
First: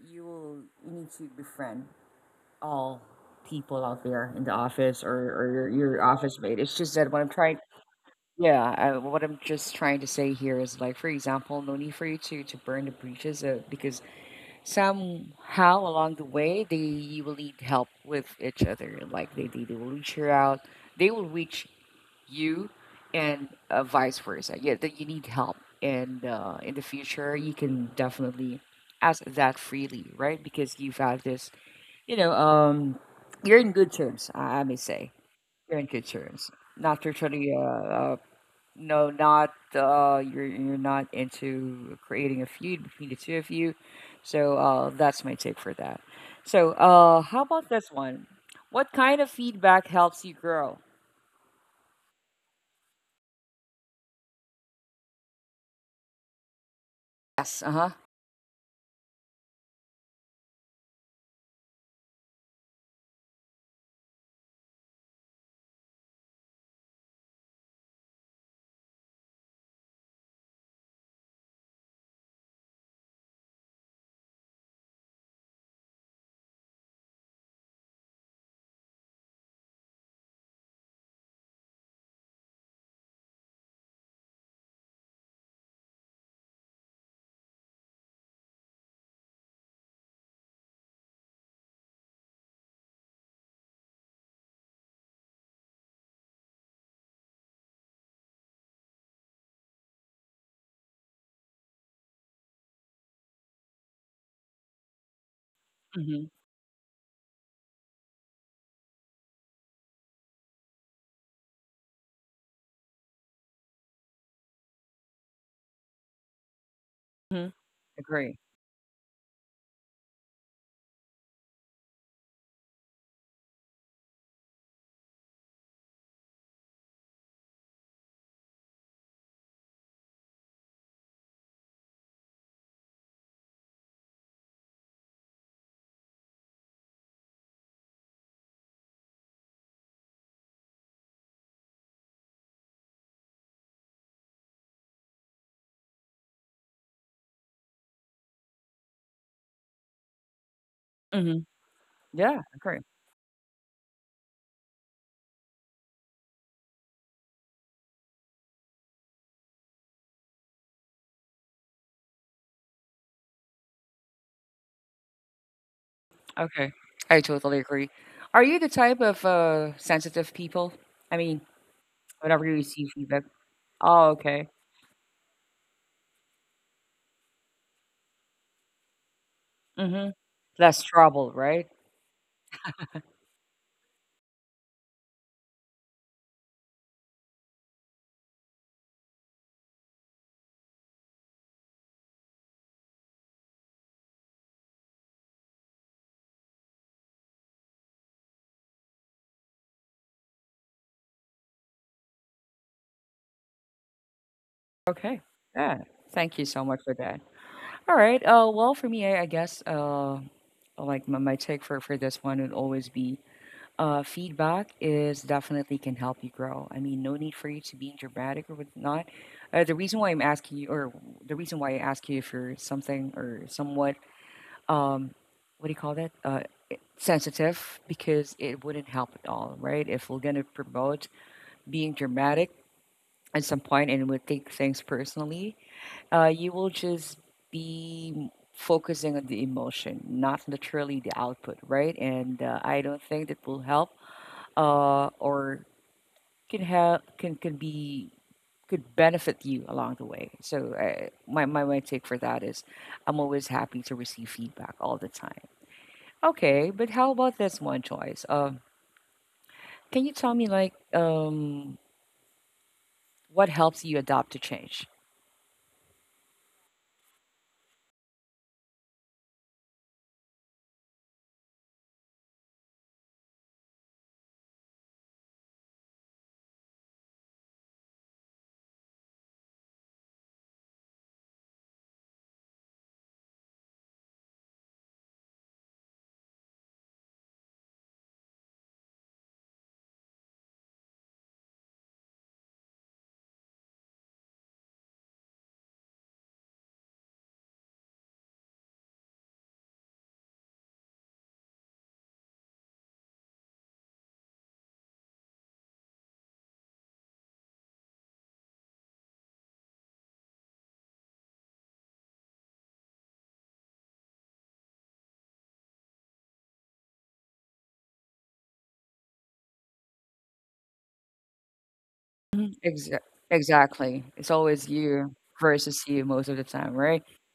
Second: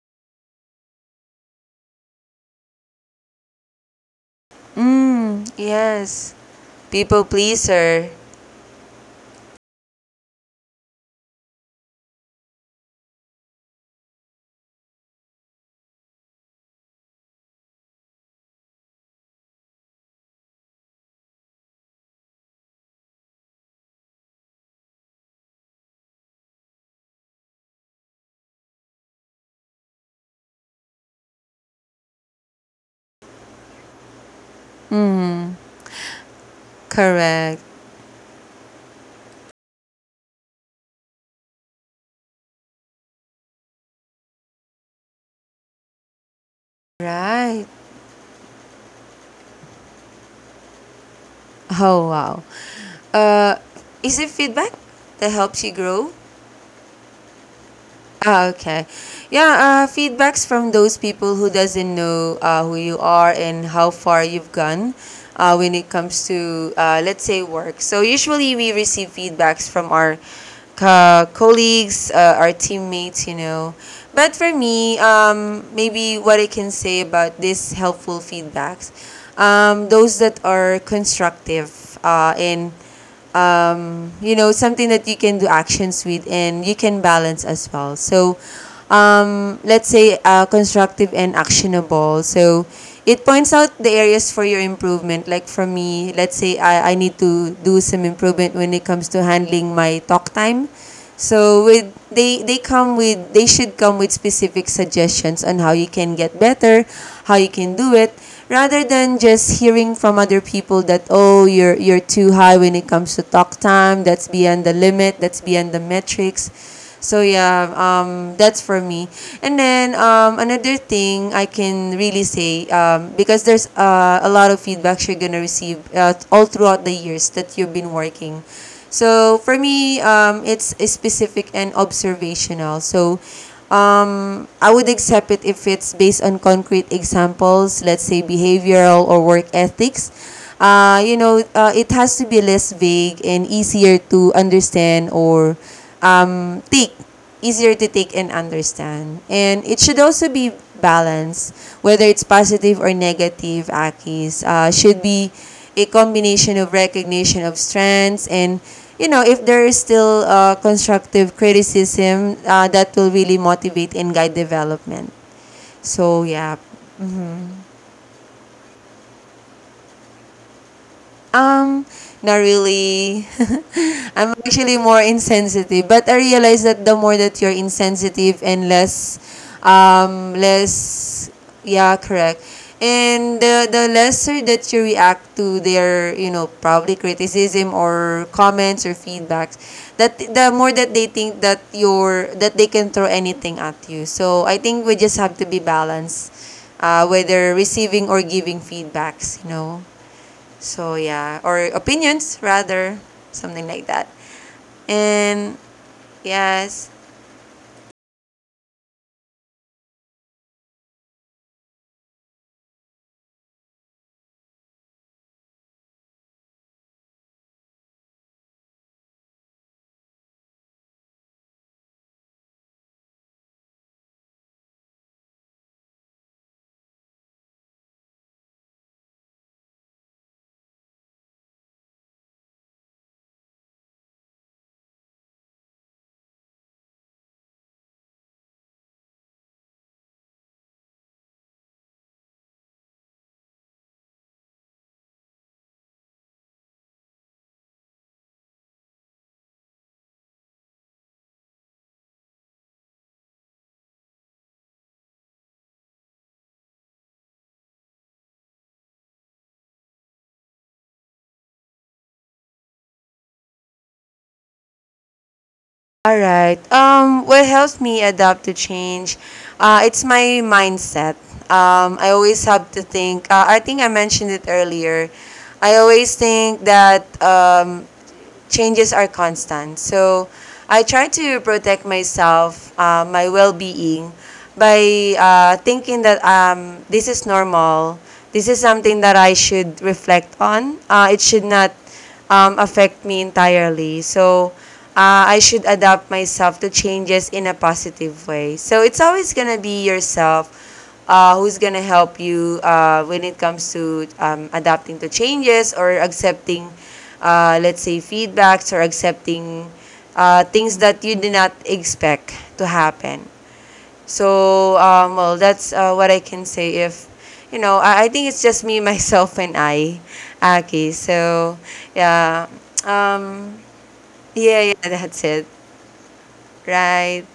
you will you need to befriend all people out there in the office or, or Mm, your, your yes. office mate. It's just that People what I'm trying, pleaser. yeah, uh, what I'm just trying to say here is like, for example, no need for you to to burn the bridges uh, because somehow along the way, they will need help with each other. Like they, they, they will reach her out, they will reach you, and uh, vice versa. Yeah, that you need help. And uh, In the future, you can definitely ask that freely, right? Because you've had this, you know, um, you're in good terms, I, I may say. Mm. You're in good terms. Not to try to uh, Correct. uh, no, not uh, you're you're not into creating a feud between the two of you. So uh, that's my take for that. So uh, how Right. about this one? What kind of feedback helps you grow? Oh wow. Uh, is it feedback that helps you grow? Yes. Uh huh. Ah, okay. Yeah, uh, feedbacks from those people who doesn't know uh, who you are and how far you've gone uh, when it comes to uh, let's say work. So usually we receive feedbacks from our co- colleagues, uh, our teammates, you know. But for me, um, maybe what I can say about these helpful feedbacks, um, those that are constructive uh, and um, you know, something that you can do actions with and you can balance as well. So um, let's say uh, constructive and actionable, so it points out the areas for your improvement. Like for me, let's say I, I need to do some improvement when it comes to handling my talk time. So with they they come with they should come with specific suggestions on how you can Mm-hmm. get better, how you can do it, rather than just hearing from other people that, oh, you're you're too high when it comes to talk time, that's beyond the limit, that's beyond the metrics. So Hmm. yeah, um, Agree. that's for me. And then um, another thing I can really say, um, because there's uh, a lot of feedbacks you're gonna receive uh, all throughout the years that you've been working. So for me, um, it's specific and observational. So um, I would accept it if it's based on concrete examples, let's say behavioral or work ethics. Uh, you know, uh, it has to be less vague and easier to understand, or um, take easier to take and understand. And it should also be Hmm. balanced, whether it's Yeah. Agree. positive or negative, Akis. Uh, should be a combination of recognition of strengths and, you know, if there is still uh, constructive criticism uh, that will really motivate and guide development. So yeah. Okay. I totally agree. Are you the type of uh, sensitive people? I mean, Um, Not whenever you receive feedback. really. Oh, [LAUGHS] I'm okay. actually more insensitive, but I realize that the more that you're insensitive and less, Mm-hmm. um, Less less, trouble, right? yeah, correct. And the, the lesser that you react to their, you know, probably criticism or comments or feedbacks, that the more that they think that you're, that they can throw anything at you. So I think we just have to be balanced, uh, whether receiving or giving feedbacks, you know. So yeah, or opinions rather, something like that. Okay. And Yeah. Thank you so much yes. for that. All right. Uh, well, for me, I, I guess uh, like my, my take for, for this one would always be uh, feedback is definitely can help you grow. I mean, no need for you to be dramatic or whatnot. Uh, the reason why I'm asking you, or the reason why I ask you if you're something or somewhat, um, what do you call that? Uh, sensitive, because it wouldn't help at all, right? If we're going to promote being dramatic at some point and would take things personally, uh, you will just be m- focusing on the emotion, not literally the output, right? And uh, I don't think that will help uh, or can help can can be could benefit you along the way. So uh, my, my my take for that is, I'm always happy to receive feedback all the time. Okay, but how about this one choice? Um, can you tell me like um, what helps you adapt to change? All right. Um, what helps me adapt to change? Uh, it's my mindset. Um, I always have to think. Uh, I think I mentioned it earlier. I always think that um, changes are constant. So I try to protect myself, uh, my well being, by uh, thinking that um, this is normal. This is something that I should reflect on. Uh, it should not um, affect me entirely. So uh, I should adapt myself to changes in a positive way. So it's always gonna be yourself uh, who's going to help you uh, when it comes to um, adapting to changes or accepting, uh, let's say, feedbacks or accepting uh, things that you did not expect to happen. So, um, well, that's uh, what I can say. If, you know, I, I think it's just me, [LAUGHS] myself, and I, Aki. So, yeah, Mhm. Exa- um, Exactly. It's always yeah, yeah, you that's it. versus you most of the time, right? Right,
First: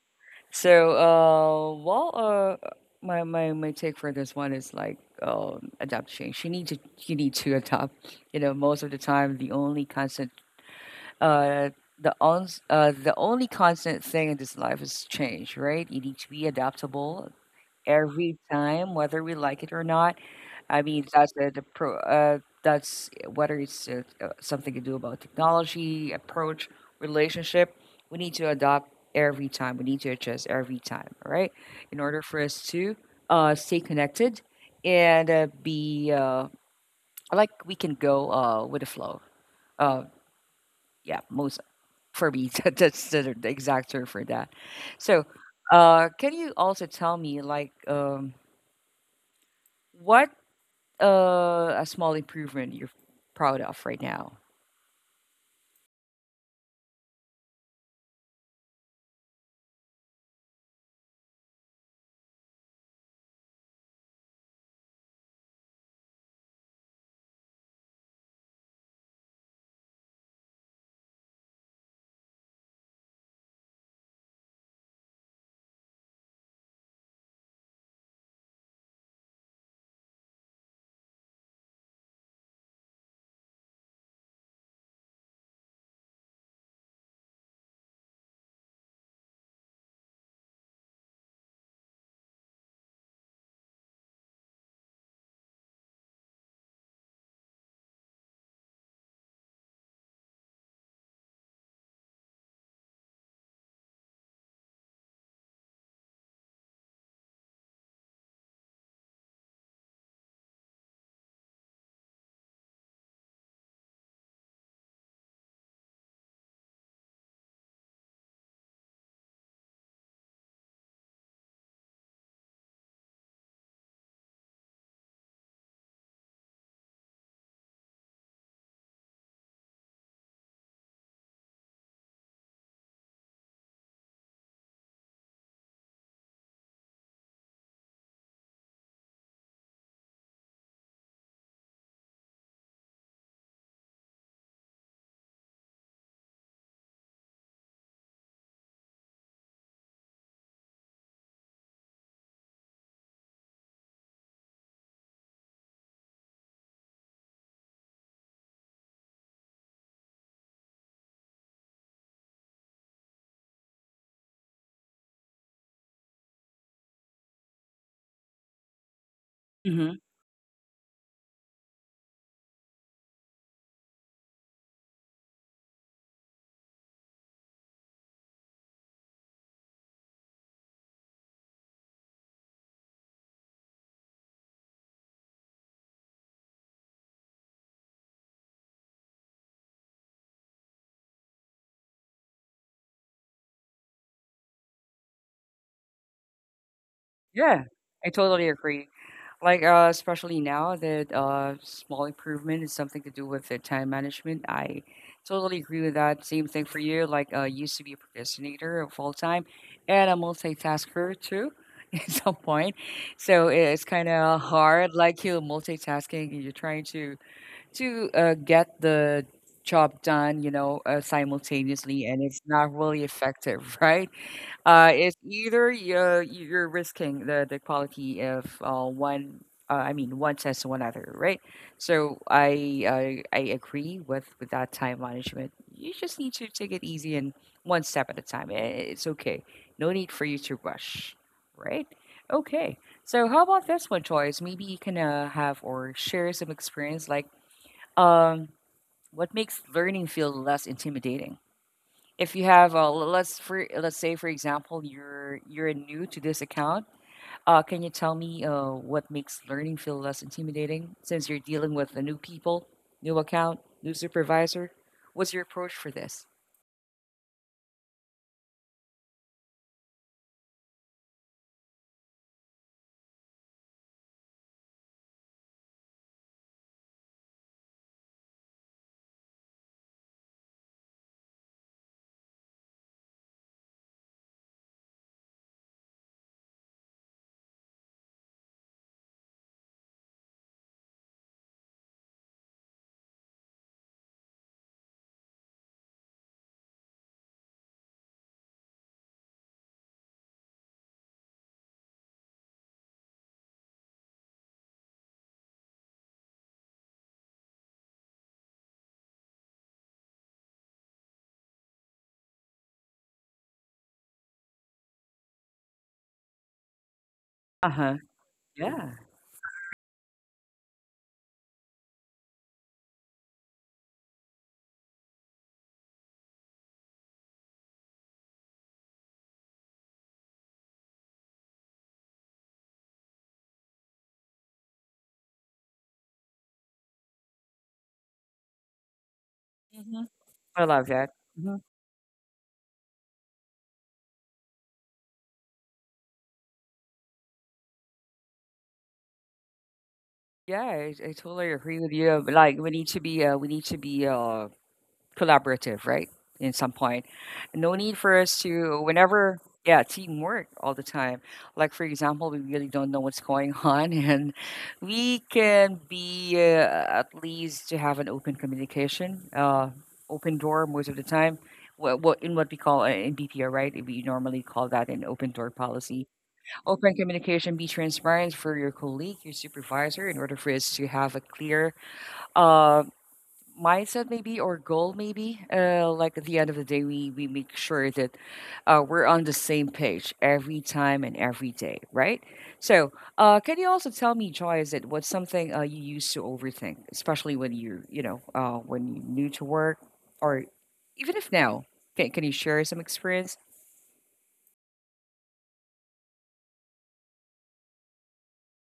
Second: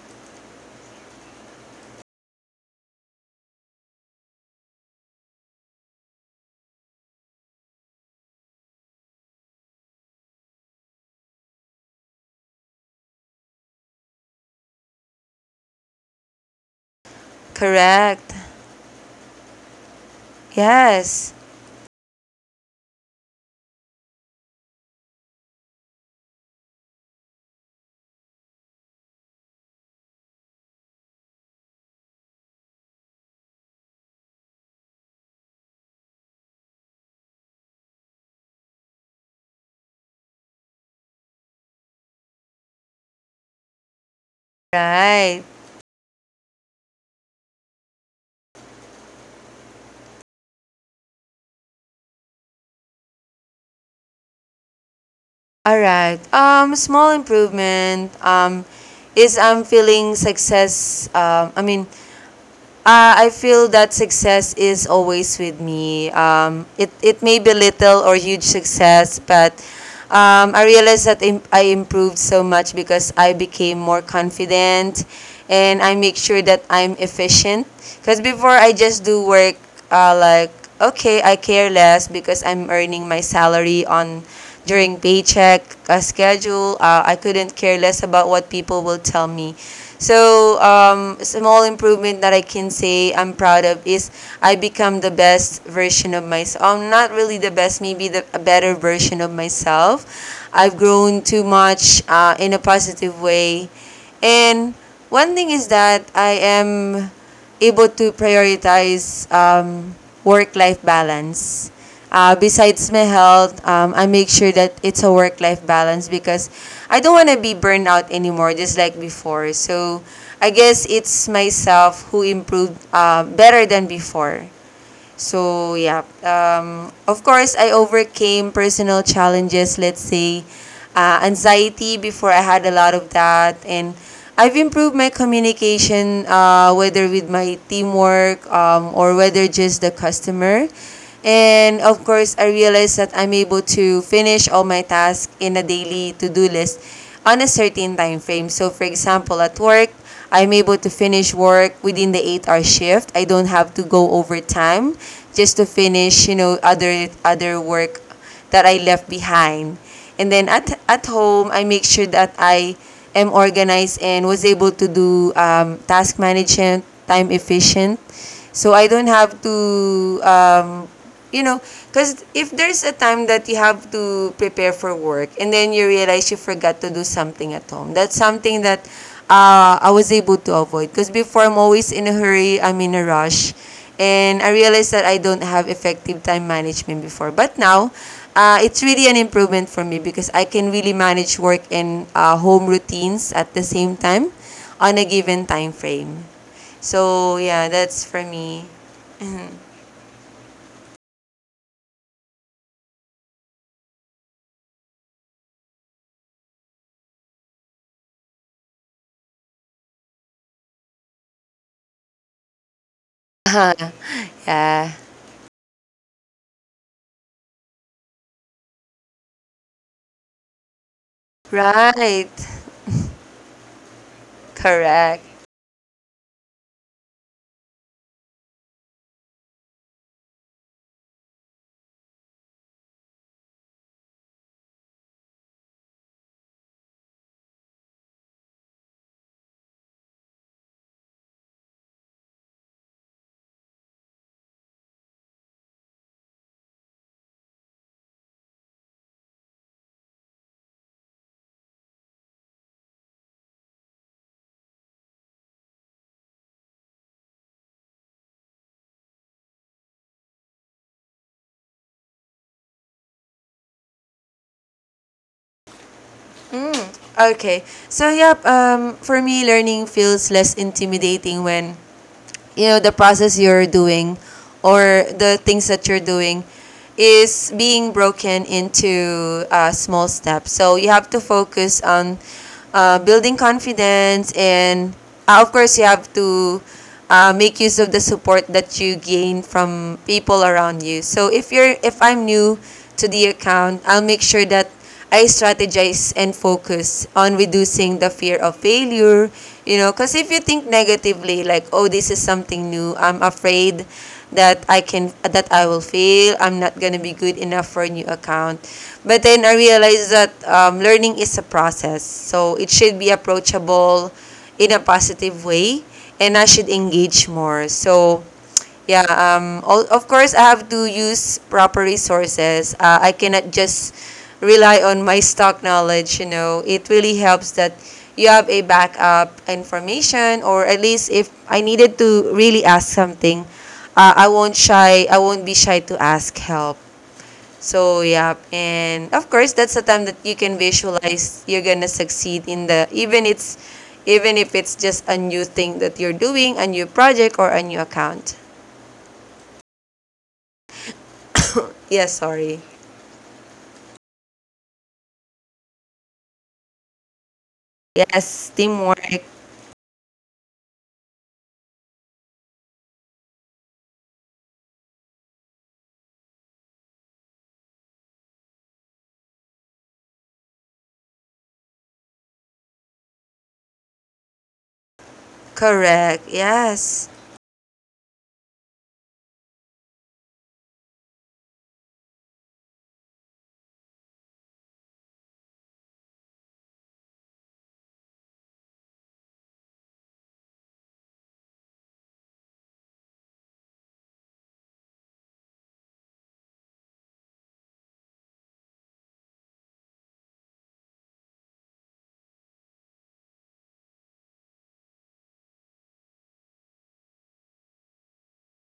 So, uh, well, uh, my my my take for this one is like um, adapt change. You need to you need to adapt. You know, most of the time, the only constant, uh, the on uh, the only constant thing in this life is change, right? You need to be adaptable correct. every time, whether we like it or not. I mean, that's Yes, the, the pro. Uh, that's whether it's uh, uh, something to do about technology, approach, relationship. We need to adopt every time. We need to adjust every time, right? In order for us to uh, stay connected and uh, be uh, like we can go uh, with the flow. Uh, yeah, most for me [LAUGHS] that- that's the, the exact term for that. So, right. uh, can you also tell me like um, what Uh, a small improvement you're proud of right now. All right. Um, small improvement. Um, is I'm feeling success. Um, I mean, uh, I feel that success is always with me. Um, it it may be little or huge success, but um, I realized that im- I improved so much because I became more confident, and I make sure that I'm efficient. Because before I just do work, uh, like okay, I care less because I'm earning my salary on during paycheck uh, schedule. Uh, I couldn't care less about what people will tell me. So, um, small improvement that I can say I'm proud of is I become the best version of myself. I'm not really the best, maybe the a better version of myself. I've grown too much uh, in a positive way. And one thing is that I am able to prioritize um, work life balance. Uh, besides my health, um, I make sure that it's a work life balance because I don't want to be burned out anymore, just like before. So I guess it's myself who improved uh, better than before. So yeah, um, of course I overcame personal challenges. Let's say uh, anxiety before, I had a lot of that, and I've improved my communication, uh, whether with my teamwork um, or whether just the customer. And of course, I realized that I'm able to finish all my tasks in a daily to-do list on a certain time frame. So for example, at work, I'm able to finish work within the eight-hour shift. I don't have to go overtime just to finish, you know, other other work that I left behind. And then at at home, I make sure that I am organized and was able to do um, task management, time efficient. So I don't have to Mhm. um, you know, because if there's a time that you have to prepare for work and then you realize you forgot to do something at home, that's something that uh, I was able to avoid. Because before, I'm always in a hurry, I'm in a rush, and I realized that I don't have effective time management before. But now, uh, it's really an improvement for me because I can really manage work and uh, home routines at the same time on a given time frame. So, Yeah, yeah, that's I for totally me. agree. Like, uh, especially now that uh, small improvement is something to do with the time management. I totally agree with that. Same thing for you. Like, uh, used to be a procrastinator full time and a multitasker too [LAUGHS] at some point. So [LAUGHS] it's kind of Yeah. hard. Like, you're multitasking and you're trying to to uh, get the job done, you know, uh, simultaneously, and Right. it's not really effective, [LAUGHS] right? Uh, it's Correct. either you're, you're risking the, the quality of uh, one, uh, I mean, one test to one other, right? So I, I I agree with with that time management. You just need to take it easy and one step at a time. I- It's okay. No need for you to rush, right? Okay. So how about this one, Joyce? Maybe you can uh, have or share some experience like um, what makes learning feel less intimidating? If you have, uh, l- let's for let's say for example, you're you're new to this account. Uh, can you tell me uh, what makes learning feel less intimidating since you're dealing with the new people, new account, new supervisor? What's your approach for this? Okay. So yep, um for me learning feels less intimidating when you know the process you're doing or the things that you're doing is being broken into uh, small steps. So you have to focus on uh, building confidence and uh, of course you have to uh, make use of the support that you gain from people around you. So if you're if I'm new to the account, I'll make sure that I strategize and focus on reducing the fear of failure. You know, because if you think negatively, like, oh, this is something new, I'm afraid that I can, that I will fail, I'm not going to be good enough for a new account. But then I realized that um, learning is a process. So it should be approachable in a positive way, and I should engage Uh more. huh. So, Yeah. yeah, um, all, of course, I have to use proper resources. Uh, I cannot just rely on my stock knowledge, you know. It really helps that you have a backup information, or at least if I needed to really ask something, uh, I won't shy, I won't be shy to ask help. So, yeah, and of course, that's the Hmm. time that you can I love that. visualize Hmm. you're gonna succeed in the, even it's, even if it's just a new thing that you're doing, a new project or a new account. Yeah, I, I totally agree with Yes, you. Like sorry. we need to be, uh, we need to be uh, collaborative, right? In some point, no need for us Yes, to teamwork. whenever yeah teamwork all the time. Like for example, we really don't know what's going on, [LAUGHS] and we can be uh, at least to have an open communication, uh, open door most of the time. What, what in what we call uh, in B P O, right? We normally call that an open door policy. Correct. Open Yes. communication, be transparent for your colleague, your supervisor, in order for us to have a clear um mindset maybe or goal maybe uh, like at the end of the day we we make sure that uh, we're on the same page every time and every day right so uh, can you also tell me joy is it what's something uh, you used to overthink especially when you're you know uh, when you're new to work or even if now can, can you share some experience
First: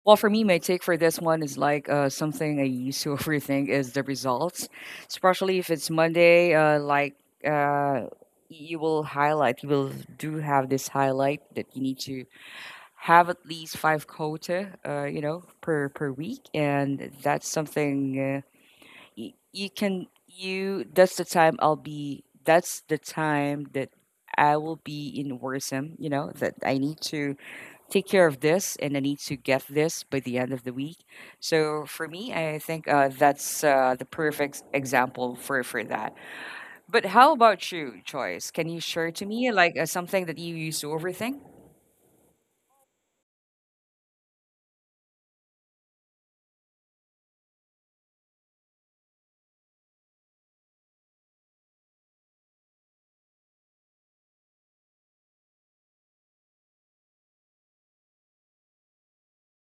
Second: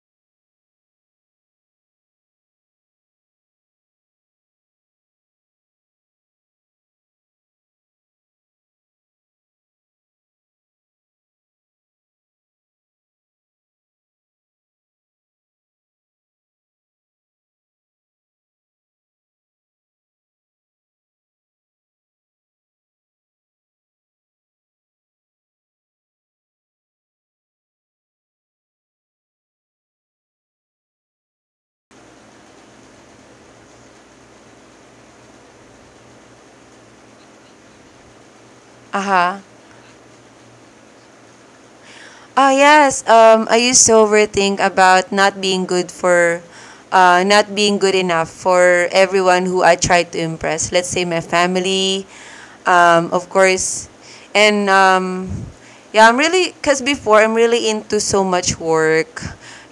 Well, for me, my take for this one is like uh, something I used to [LAUGHS] overthink is the results, especially if it's Monday. Uh, like uh, you will highlight, you will do have this highlight that you need to have at least five quota, uh, you know, per per week, and that's something uh, you, you can you. That's the time I'll be. That's the time that I will be in worrisome. You know that I need to take care of this and I need to get this by the end of the week. So for me, I think uh, that's uh, the perfect example for for that. But how about you, Choice? Can you share to Uh-huh. me like uh, something that you used to overthink? Ah, yes. Um, I used to overthink about not being good for, uh, not being good enough for everyone who I tried to impress. Let's say my family, um, of course, and um, yeah, I'm really, cause before I'm really into so much work.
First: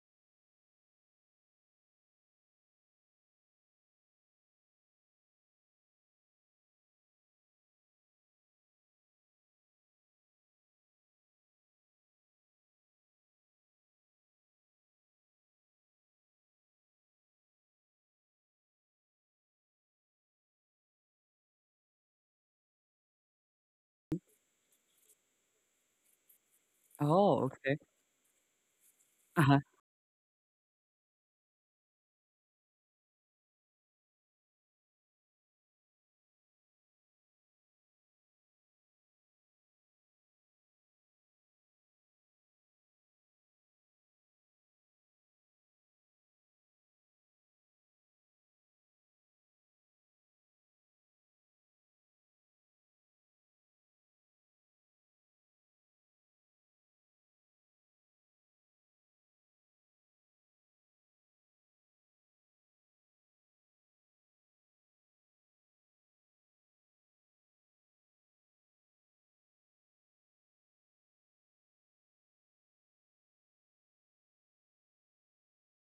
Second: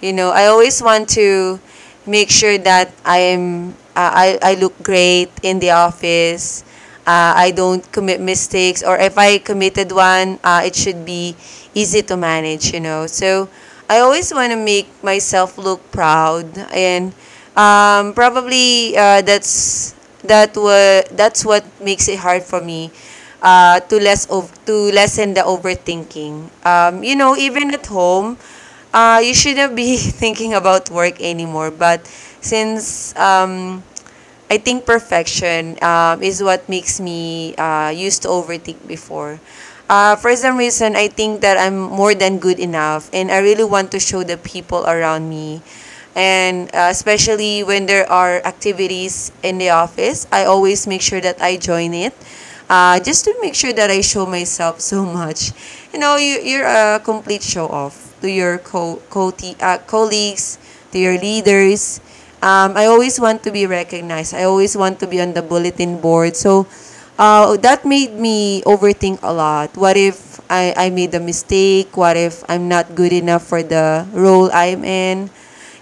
You know, I always want to make sure that I am, uh, I I look great in the office. Uh, I don't commit mistakes, or if I committed one, uh, it should be easy to manage, you know. So I always want to make myself look proud, and um, probably uh, that's that wa- that's what makes it hard for me uh, to less ov- to lessen the overthinking. Um, you know, Oh, Even at home, uh, you uh-huh. shouldn't be [LAUGHS] thinking about work anymore. But since um, I think perfection um, is what makes me uh, used to overthink before. Uh, for some reason, I think that I'm more than good enough, and I really want to show the people around me. And uh, especially when there are activities in the office, I always make sure that I join it, uh, just to make sure that I show myself so much. You know, you, you're a complete show off to your co- co- uh, colleagues, to your leaders. Um, I always want to be recognized. I always want to be on the bulletin board. So uh, that made me overthink a lot. What if I, I made a mistake? What if I'm not good enough for the role I'm in?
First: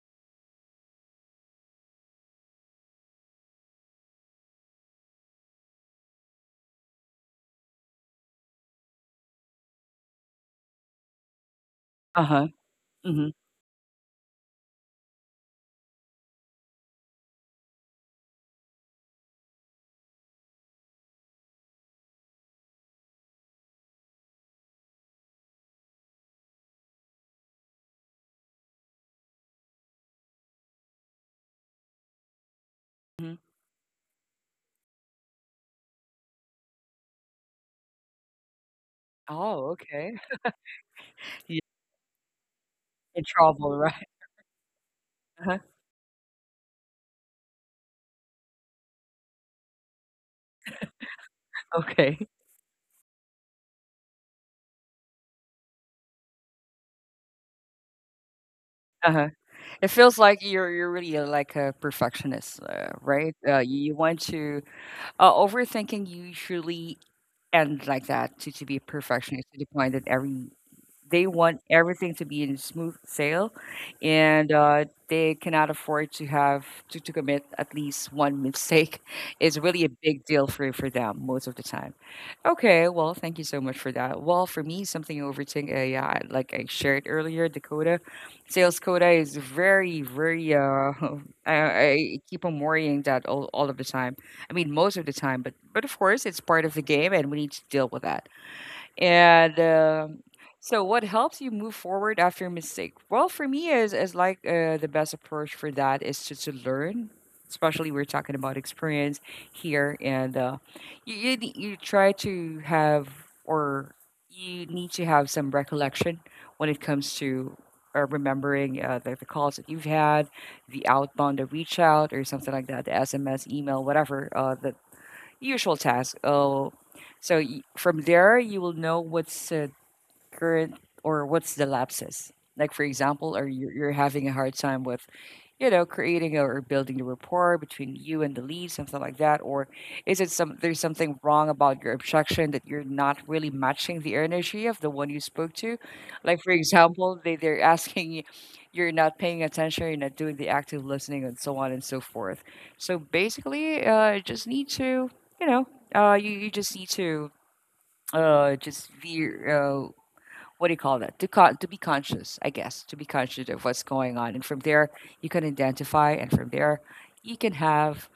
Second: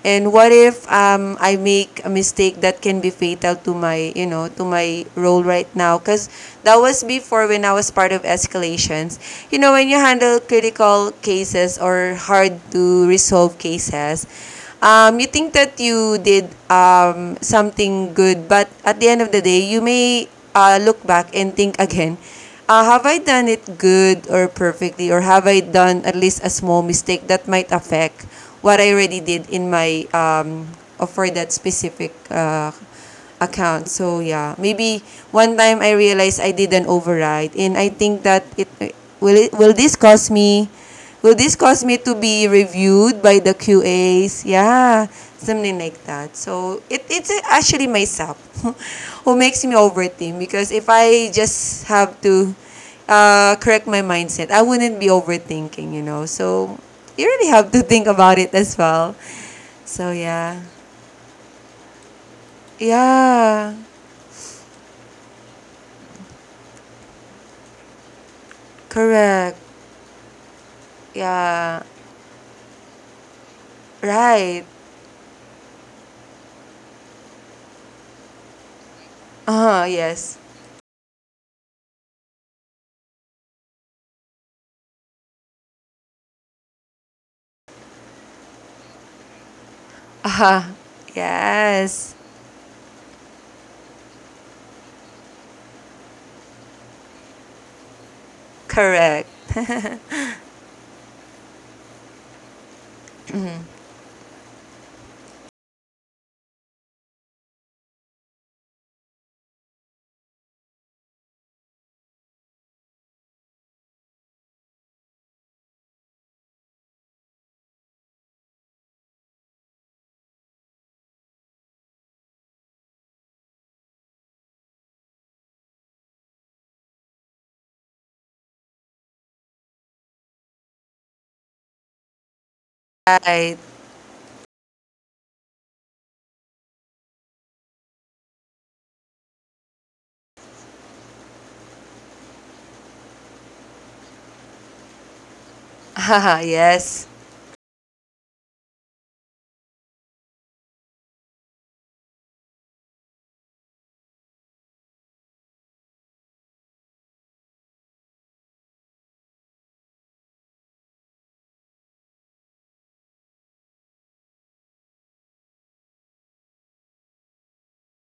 And what if um, I make a mistake that can be fatal to my, you know, to my role right now? Because that was before when I was part of escalations. You know, when you handle critical cases or Uh-huh. hard to Mm-hmm. resolve cases, um, you think that you did um, something good, but at the end of the day, you may uh, look back and think again, uh, have I done it good or perfectly, or have I done at least a small mistake that might affect what I already did in my um or for that specific uh, Hmm. account. So yeah, maybe one time I realized I did an override, and I think that it will it Oh, will this okay. cause me, will this You're cause me to be reviewed in by the trouble, [LAUGHS] right? Q As? Yeah, Uh-huh. something like that. So it, it's actually myself [LAUGHS] who makes me overthink because if I just have Okay. to uh, correct my mindset, I wouldn't be overthinking, you know. So you really have to think about it as well. Uh-huh. It So feels like yeah. you're you're really uh, like a perfectionist, uh, right? Uh, Yeah. You you want to uh, overthinking usually and like that to, to be a perfectionist Correct. to the point that every they want Yeah. everything to be in smooth sail and Right. uh, they cannot afford to have to, to commit at least one mistake [LAUGHS] is really Uh-huh, a big yes. deal for, for them most of the time. Okay, well, thank you so much for that. Well, for me, something overthink, uh, yeah, like I shared earlier, Dakota sales quota is very, very. Uh-huh. Uh, [LAUGHS] I, Yes. I keep on worrying that all, all of the time. I mean, most of the time, but but of course, it's part of the game, and we need to deal with that. Correct. And um, So, what helps you move forward after a mistake? Well, for me, is is like uh, the best approach for that is to, to learn. Especially we're talking about experience here, and uh, you, you ne- you try to have or you need to have some recollection when it comes to uh, remembering uh, the, the calls that you've had, the outbound, the reach out, or something like that, the S M S, email, whatever uh, the usual task. Oh, so y- from there you will know what's uh, current or what's the lapses. Like for example, or Right. you're, you're having a hard time with you know, creating or building the rapport between you and the lead, something like that? Or is it some there's something wrong about your objection that you're not really matching the energy of the one you spoke to? [LAUGHS] Haha, Like for yes. example, they, they're asking you you're not paying attention, you're not doing the active listening and so on and so forth. So basically, uh you just need to, you know, uh you, you just need to uh just veer uh, what do you call that to con- to be conscious, I guess. To be conscious of what's going on, and from there you can identify, and from there you can have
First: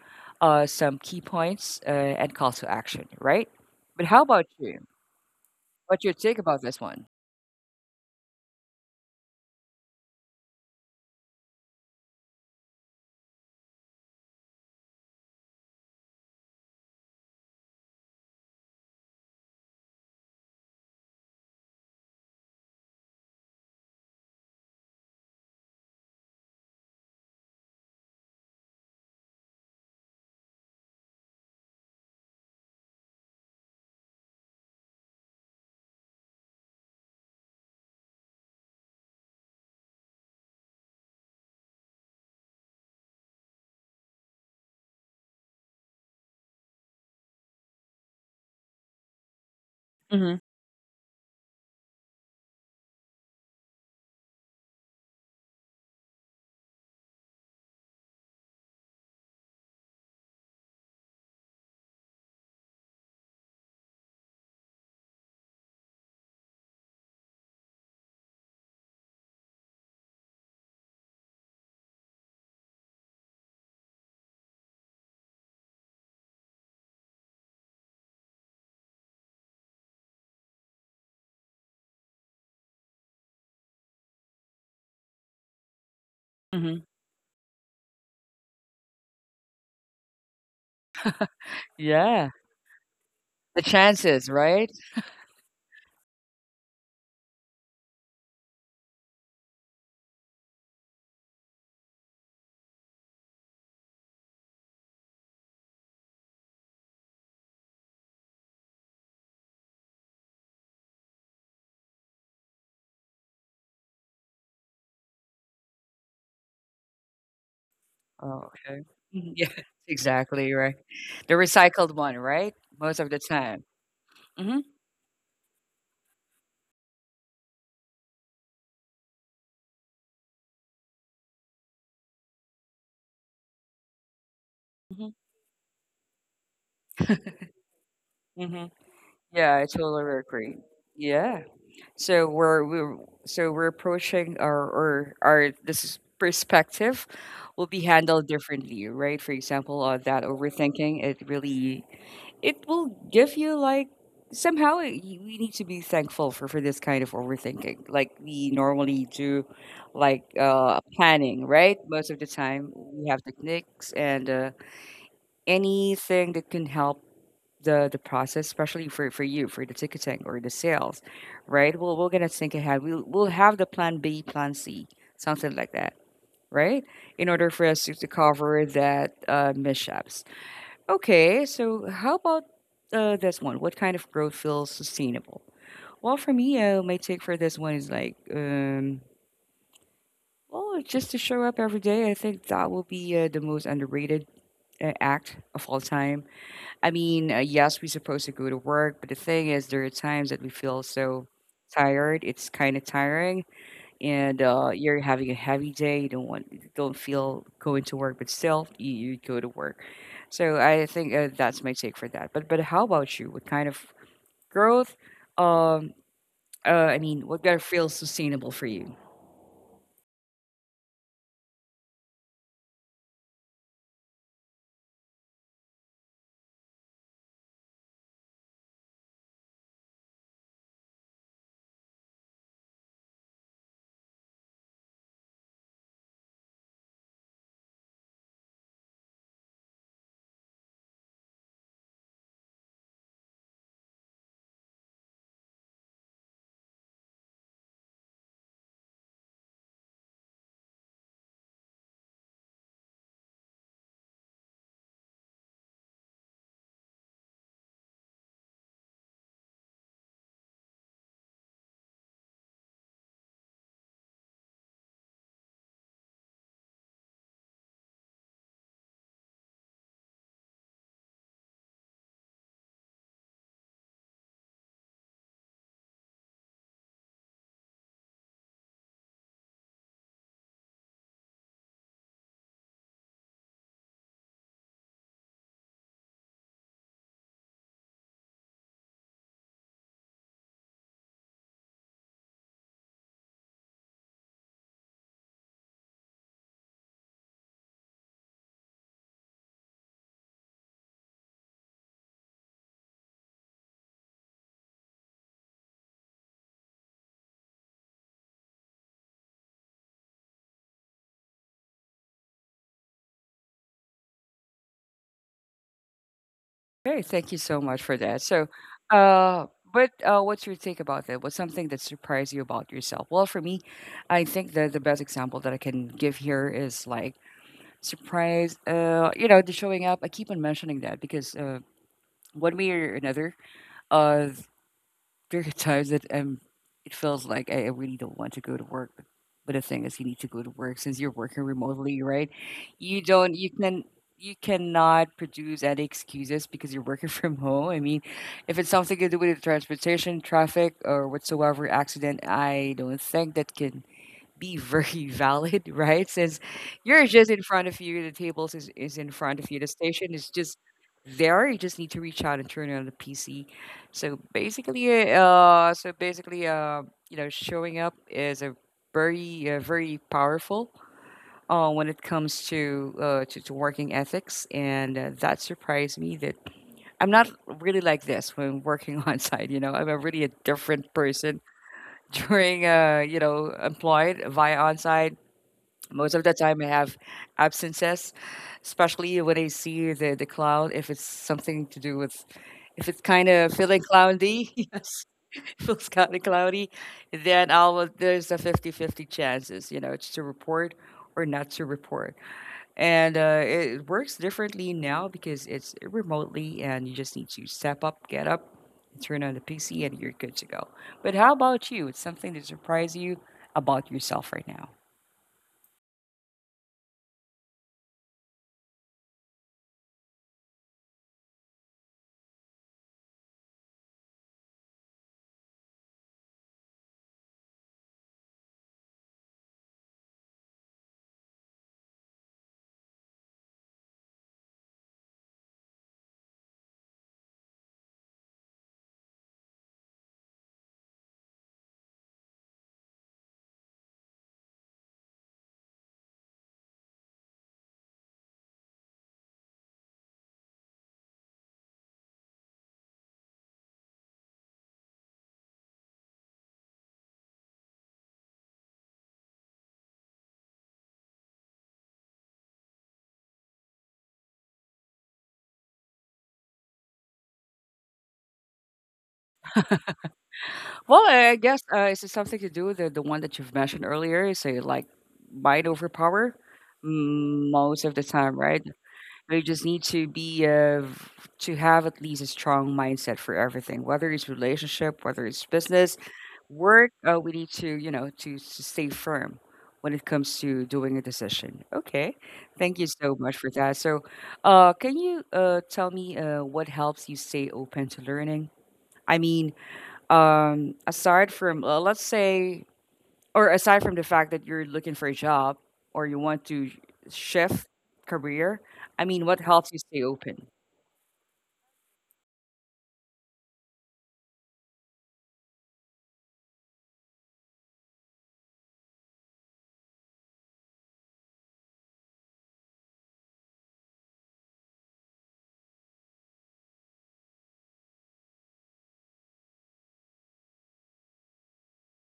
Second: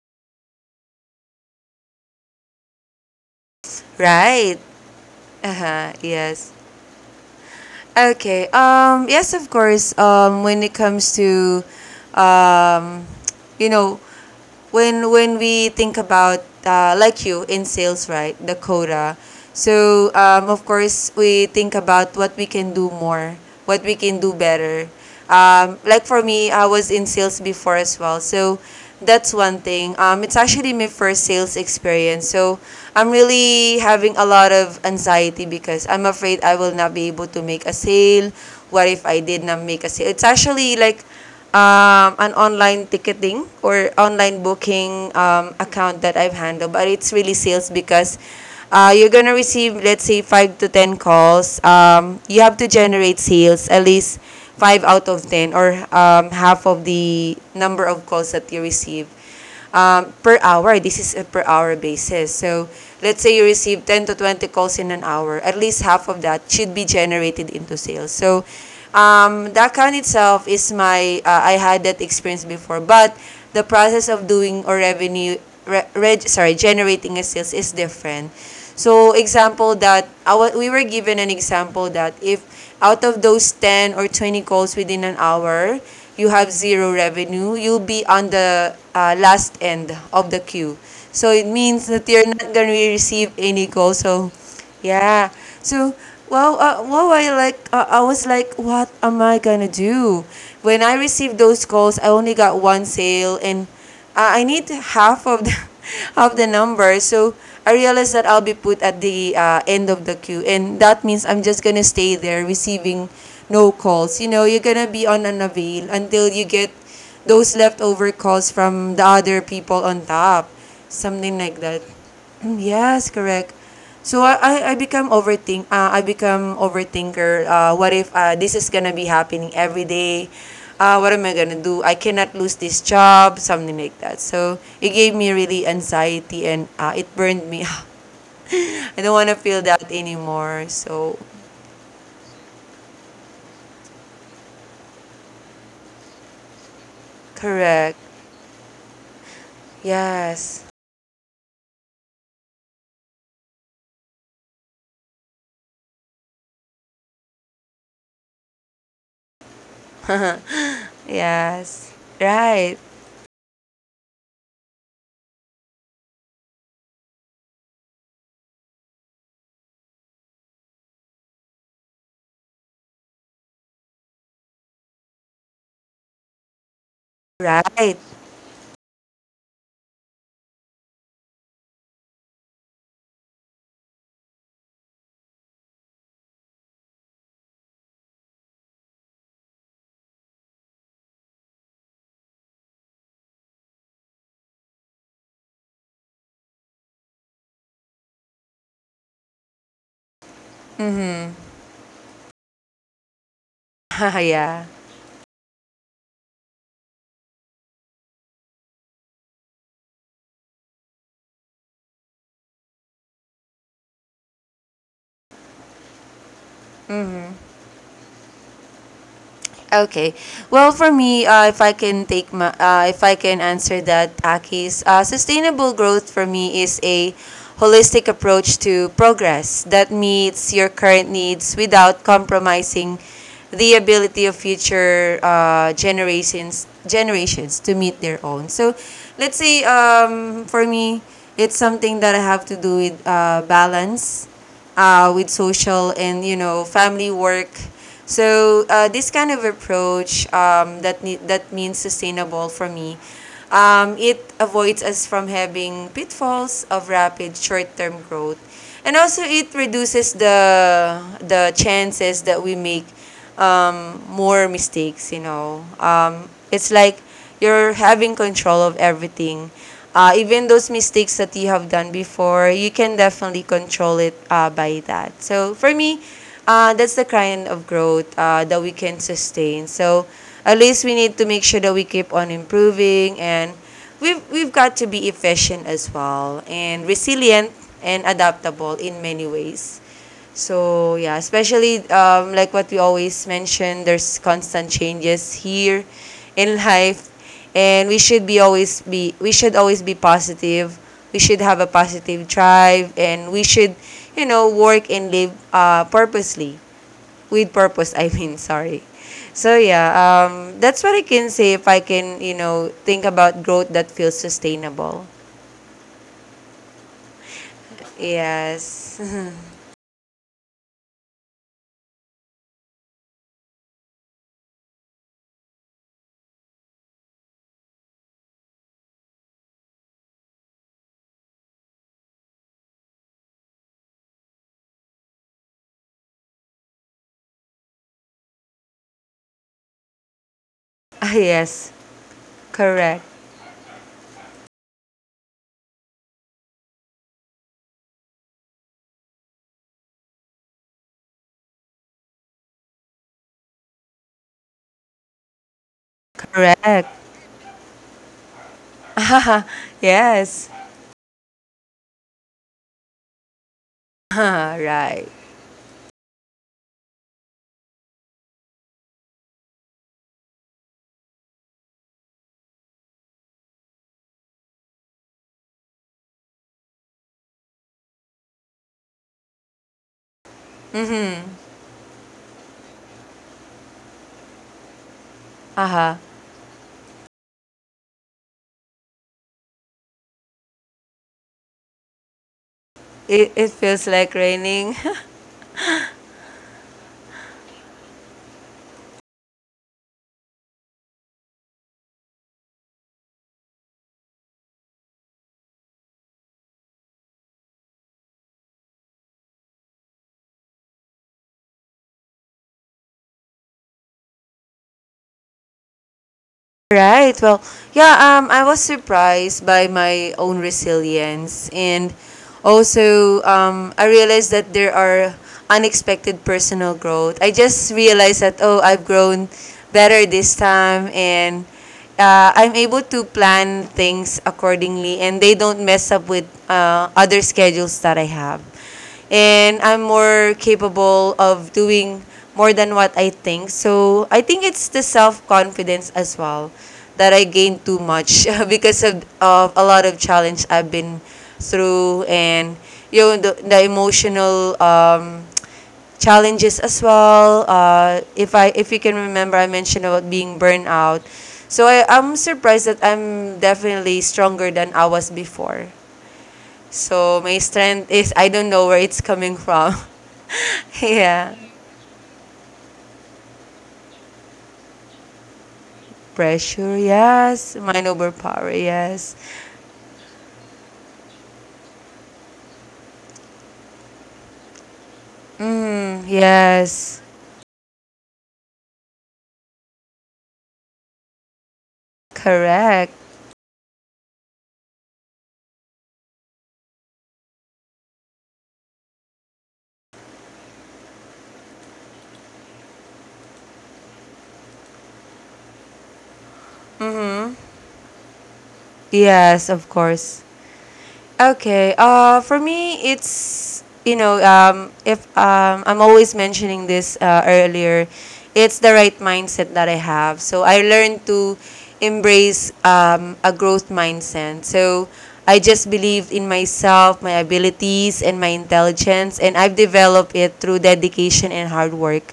uh, some key points, uh, and call to action, right? But how about Right. you, Uh-huh, what's your take yes. about this one? Okay. Um, yes, of course. Um, when it comes to, um, you know, when when we think about, uh, like you in sales, right, the quota, so um, of course we think about what we can do more, what we can do better. Um, like for me, I was in sales before as well. So that's one thing. Um, it's actually my first sales experience. So I'm really having a lot of anxiety because I'm afraid I will not be able to make a sale. What if I did not make a sale? It's actually like um, an online ticketing or online booking um, account that I've handled, but it's really sales because uh, you're gonna receive, let's say, hmm five to ten calls. Um, you have to generate sales at least five out of ten, or um, half of the number of calls that you receive um, per hour. This is a per hour basis. So let's say you receive ten to twenty calls in an hour, at least half of that should be generated into sales. So um, the account itself is my, uh, I had that experience before, but the process of doing or revenue, re- reg- sorry, generating a sales is different. So example that, I w- we were given an example that if out of those ten or twenty calls within an hour, you have hmm zero revenue, you'll be on the uh, last end of the queue. So it means that you're yeah, not going to receive the any calls. chances, So, right? yeah. So, well, uh, well, I like, uh, I was like, what am I gonna do? When I received those calls, I only got one sale, and uh, I need half of the [LAUGHS] of the number. So I realized that I'll be put at the uh, end of the queue, and that means I'm just gonna stay there receiving no calls. You know, you're gonna be on an avail until you get those leftover Oh, calls okay. from the Mhm. other Yeah, [LAUGHS] people on exactly, top, right. The something like that. recycled one, right, Mm, most of yes, the correct. time. So I I hmm I become overthink, uh, I become overthinker. Uh, what if uh, this is gonna be happening every day? Uh, what am I gonna do? I cannot lose this job, something like that. So it hmm gave me really anxiety and uh, it burned me [LAUGHS] out. hmm I don't want to yeah, feel I that totally agree. anymore. So Yeah. So we're we're so we're approaching our, or our, this is perspective will be correct. handled differently, right? For example, uh, that Yes. overthinking, it really it will give you like somehow it, y- we need to be thankful for for this kind of overthinking. Like we normally do, like [LAUGHS] uh, planning, right? Yes. Most of the time Right. we have techniques and, uh, anything that can help the the process, especially for for you, for the ticketing or the sales, right? Well, we're gonna think ahead. We'll we'll have the plan B, plan C, something like that, right? In order for us to, Right. to cover that uh, mishaps. Okay, so how about uh, this one? What kind of growth feels sustainable? Well, for me, uh, my take for this one is like, um, well, just to show up every day. I think that will be uh, the most underrated uh, act of all time. I mean, uh, yes, we're supposed to go to work, but the thing is, there are times that we feel so Mhm. tired. It's kind of tiring, [LAUGHS] and uh, Yeah. you're having a heavy day. You don't want, you don't feel going to work, but still, you, you go to work. So I think uh, that's my take for that. But but how about you? What kind of growth? Um, uh, I mean, what kind of feels sustainable for you? Okay. Well, for me, uh, if I can take my, uh, if I can answer that, Akis, uh, sustainable growth for me is a holistic approach to progress that meets your current needs without compromising the ability of future uh, generations generations to meet their own. So, let's say, um, for me, it's something that I have to do with uh, balance, uh, with social and, you know, family work. So uh, this kind of approach, um, that ne- that means sustainable for me. Um, it avoids us from having pitfalls of rapid short-term growth, and also it reduces the the chances that we make um, more mistakes. You know, um, it's like you're having control of everything. Uh, even those mistakes that you have done before, you can definitely control it uh, by that. So for me, uh, that's the kind of growth uh, that we can sustain. So at least we need to make sure that we keep on improving, and we've, we've got to be efficient as well, and resilient and adaptable in many ways. So yeah, especially, um, like what we always mention, there's constant changes here in life, and we should be always be we should always be positive. We should have a positive drive, and we should, you know, work and live uh, purposely, with purpose. I mean, [LAUGHS] sorry. So yeah, um, that's what I can say if I can, you know, think about growth that feels sustainable. Okay, thank you so much for that. So, Yes. [LAUGHS] uh, but uh, what's your take about that? What's something that surprised you about yourself? Well, for me, I think that the best example that I can give here is like surprise. Uh, you know, the showing up. I keep on mentioning that because uh, one way or another, uh, there are times that um, it feels like I, I really don't want to go to work. But, but the thing is, you need to go to work since you're Ah, working yes, remotely, right? You correct, don't, you can, you cannot produce any excuses because you're working [LAUGHS] from home. I mean, if it's something to do with transportation, traffic, or whatsoever accident, I don't think that can be very [LAUGHS] valid, right? Since you're correct. just in front of you, the tables is, is [LAUGHS] in front of Haha, you, the station is yes. just there. You just need to reach out and turn on the P C. So Haha, basically, right. uh, so basically, uh, you know, showing up is a very, uh, very powerful uh, when it comes to, uh, to to working ethics, and uh, that surprised me that I'm not really like this when working [LAUGHS] on site. You know, I'm a really a different Mm-hmm. person [LAUGHS] during uh, you know, employed via on site. Haha, Most of the time, I have absences, especially when I see the, the cloud. If it's something to do with, if it's kind it, it of feeling feels like cloudy, [LAUGHS] raining. yes, feels kind of cloudy, then I'll there's a fifty fifty chances, you know, it's to report or not to report. And uh, it works differently now because it's remotely, and you just need to step up, get up, turn on the P C, and you're good to go. But how about you? It's something that surprised you about yourself right now. [LAUGHS] Right. Well, yeah, um, I was surprised by my own resilience. And also, um, I realized that there are unexpected personal growth. I just realized that, oh, I've grown better this time. And uh, I'm able to plan things accordingly. And they don't mess up with uh, other schedules that I have, and I'm more capable of doing more than what I think. So I think it's the self confidence as well that I gained too much, [LAUGHS] because of, of a lot of challenge I've been through, and you know, the, the emotional, um, challenges as well. Uh, if I if you can remember, I mentioned about being burned out. So I, I'm surprised that I'm definitely stronger than I was before. So my strength is, I don't know where it's coming from. [LAUGHS] Well, Yeah. I guess uh, is it something to do with the, the one that you've mentioned earlier? Is it like might overpower. Pressure, Mm, yes. most Mind of the over time, power, right? yes. You just need to be uh, v- to have at least a strong mindset for everything, whether it's relationship, whether it's business, Mm, work. yes. Uh, we need to, you know, to, to stay firm when it comes to doing a decision. Okay, thank you Correct. so much for that. So, uh, can you uh, tell me uh, what helps you stay open to learning? I mean, um aside from, uh, let's say, or aside from the fact that you're looking for a job, or you want to sh- shift career. I mean, what Yes, of helps you stay course. open? Okay. Uh, for me, it's, you know, um, if um, I'm always mentioning this uh, earlier, it's the right mindset that I have. So I learned to embrace um, a growth mindset. So I just believed in myself, my abilities, and my intelligence, and I've developed it through dedication and hard work.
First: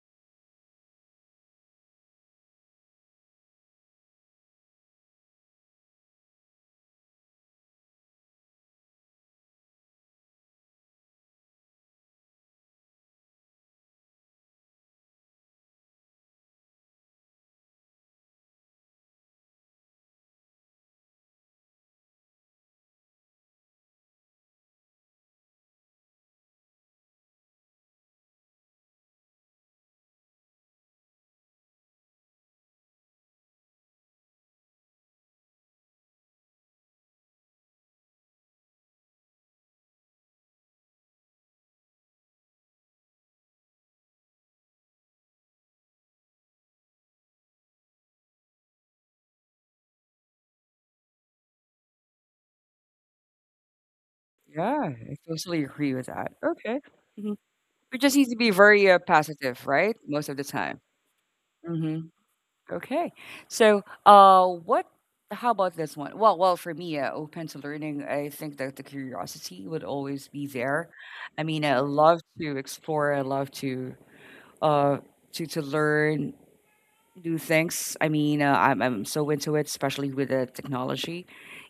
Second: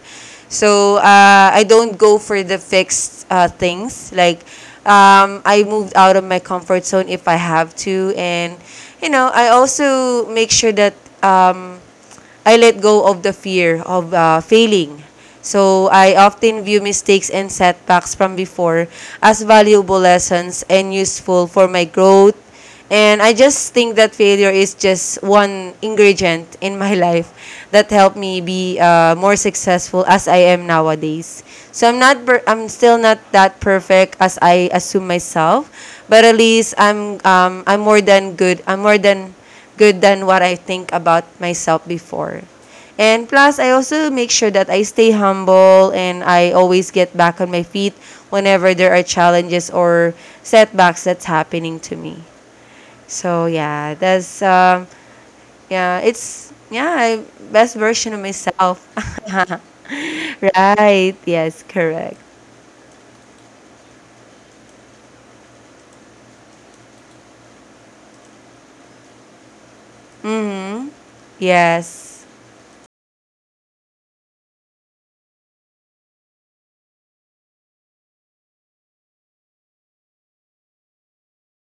So uh, I don't go for the fixed uh, things. Like, um, I moved out of my comfort zone if I have to, and you know, I also make sure that um, I let go of the fear of uh, failing. So I often view mistakes and setbacks from before as valuable lessons and useful for my growth. And I just think that failure is just one ingredient in my [LAUGHS] life, that helped me be uh, more successful as I am nowadays. So I'm not per- I'm still not that perfect as I assume myself, but at least I'm, um, I'm more than good. I'm more than good than what I think about myself before. And plus, I also make sure that I stay humble and I always get back on my feet whenever there are challenges or setbacks that's happening to me. So yeah, that's Yeah, um, I totally agree yeah, with that. it's Okay. yeah, I- hmm best we version just of need to be myself. very, uh, [LAUGHS] positive, right, most of the time. Right? Yes, hmm correct. okay. So uh what how about this one? Well, well for me, uh, open to learning, I think that the curiosity would always be there. Mhm. I mean, I love Yes. to explore, I love to uh, to to learn new things. I mean, uh, I'm I'm so into it, especially with the technology,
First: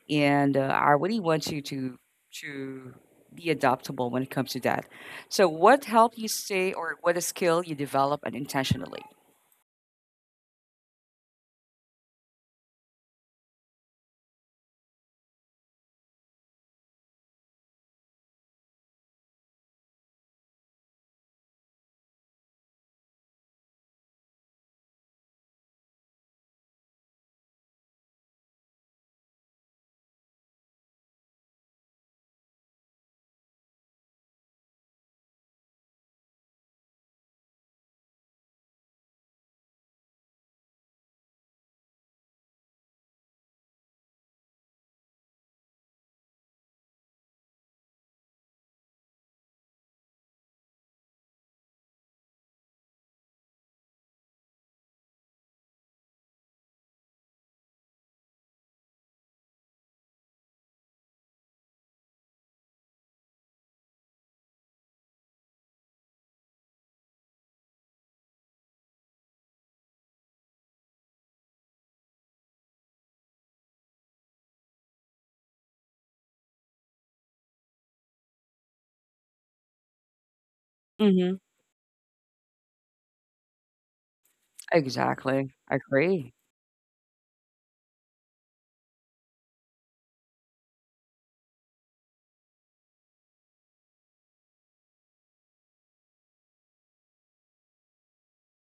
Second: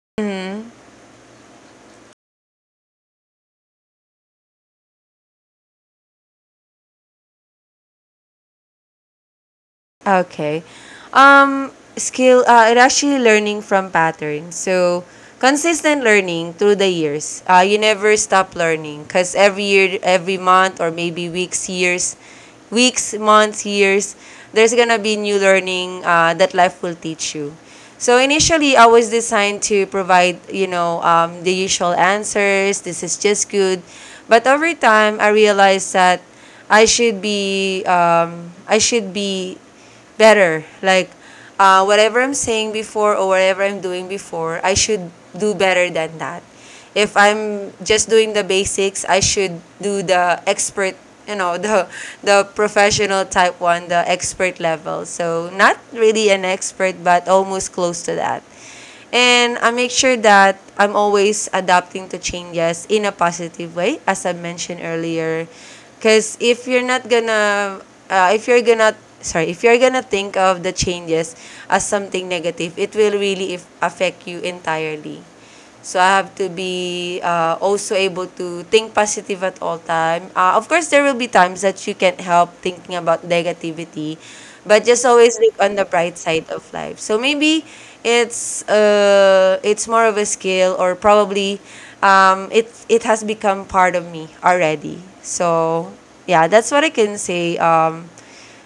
and uh, Mhm. I really want you to to be adaptable when it comes to that. So, what helped you stay, or what a skill you develop unintentionally? Okay. Um, skill, uh, it actually learning from patterns. So, consistent learning through the years. Uh, you never stop learning because every year, every month, or maybe weeks, years, weeks, months, years, there's gonna be new learning uh, that life will teach you. So initially, I was designed to provide, you know, um, the usual answers. This is just good, but over time, I realized that I should be, um, I should be better. Like uh, whatever I'm saying before or whatever I'm doing before, I should do better than that. If I'm just doing the basics, I should do the expert, you know, [LAUGHS] the the professional type one, the expert level. So not really an expert, but almost close to that. And I make sure that I'm always adapting to changes in a positive way, as I mentioned earlier. Because if you're not gonna, uh, if you're gonna, sorry, if you're gonna think of the changes as something negative, it will really if affect you entirely. So I have to be uh, also able to think positive at all time. Uh, of course, there will be Mm-hmm. times that you can't help thinking about negativity, but just always Exactly, look I on the bright agree. side of life. So maybe it's uh, it's more of a skill, or probably, um, it it has become part of me already. So yeah, that's what I can say. Um,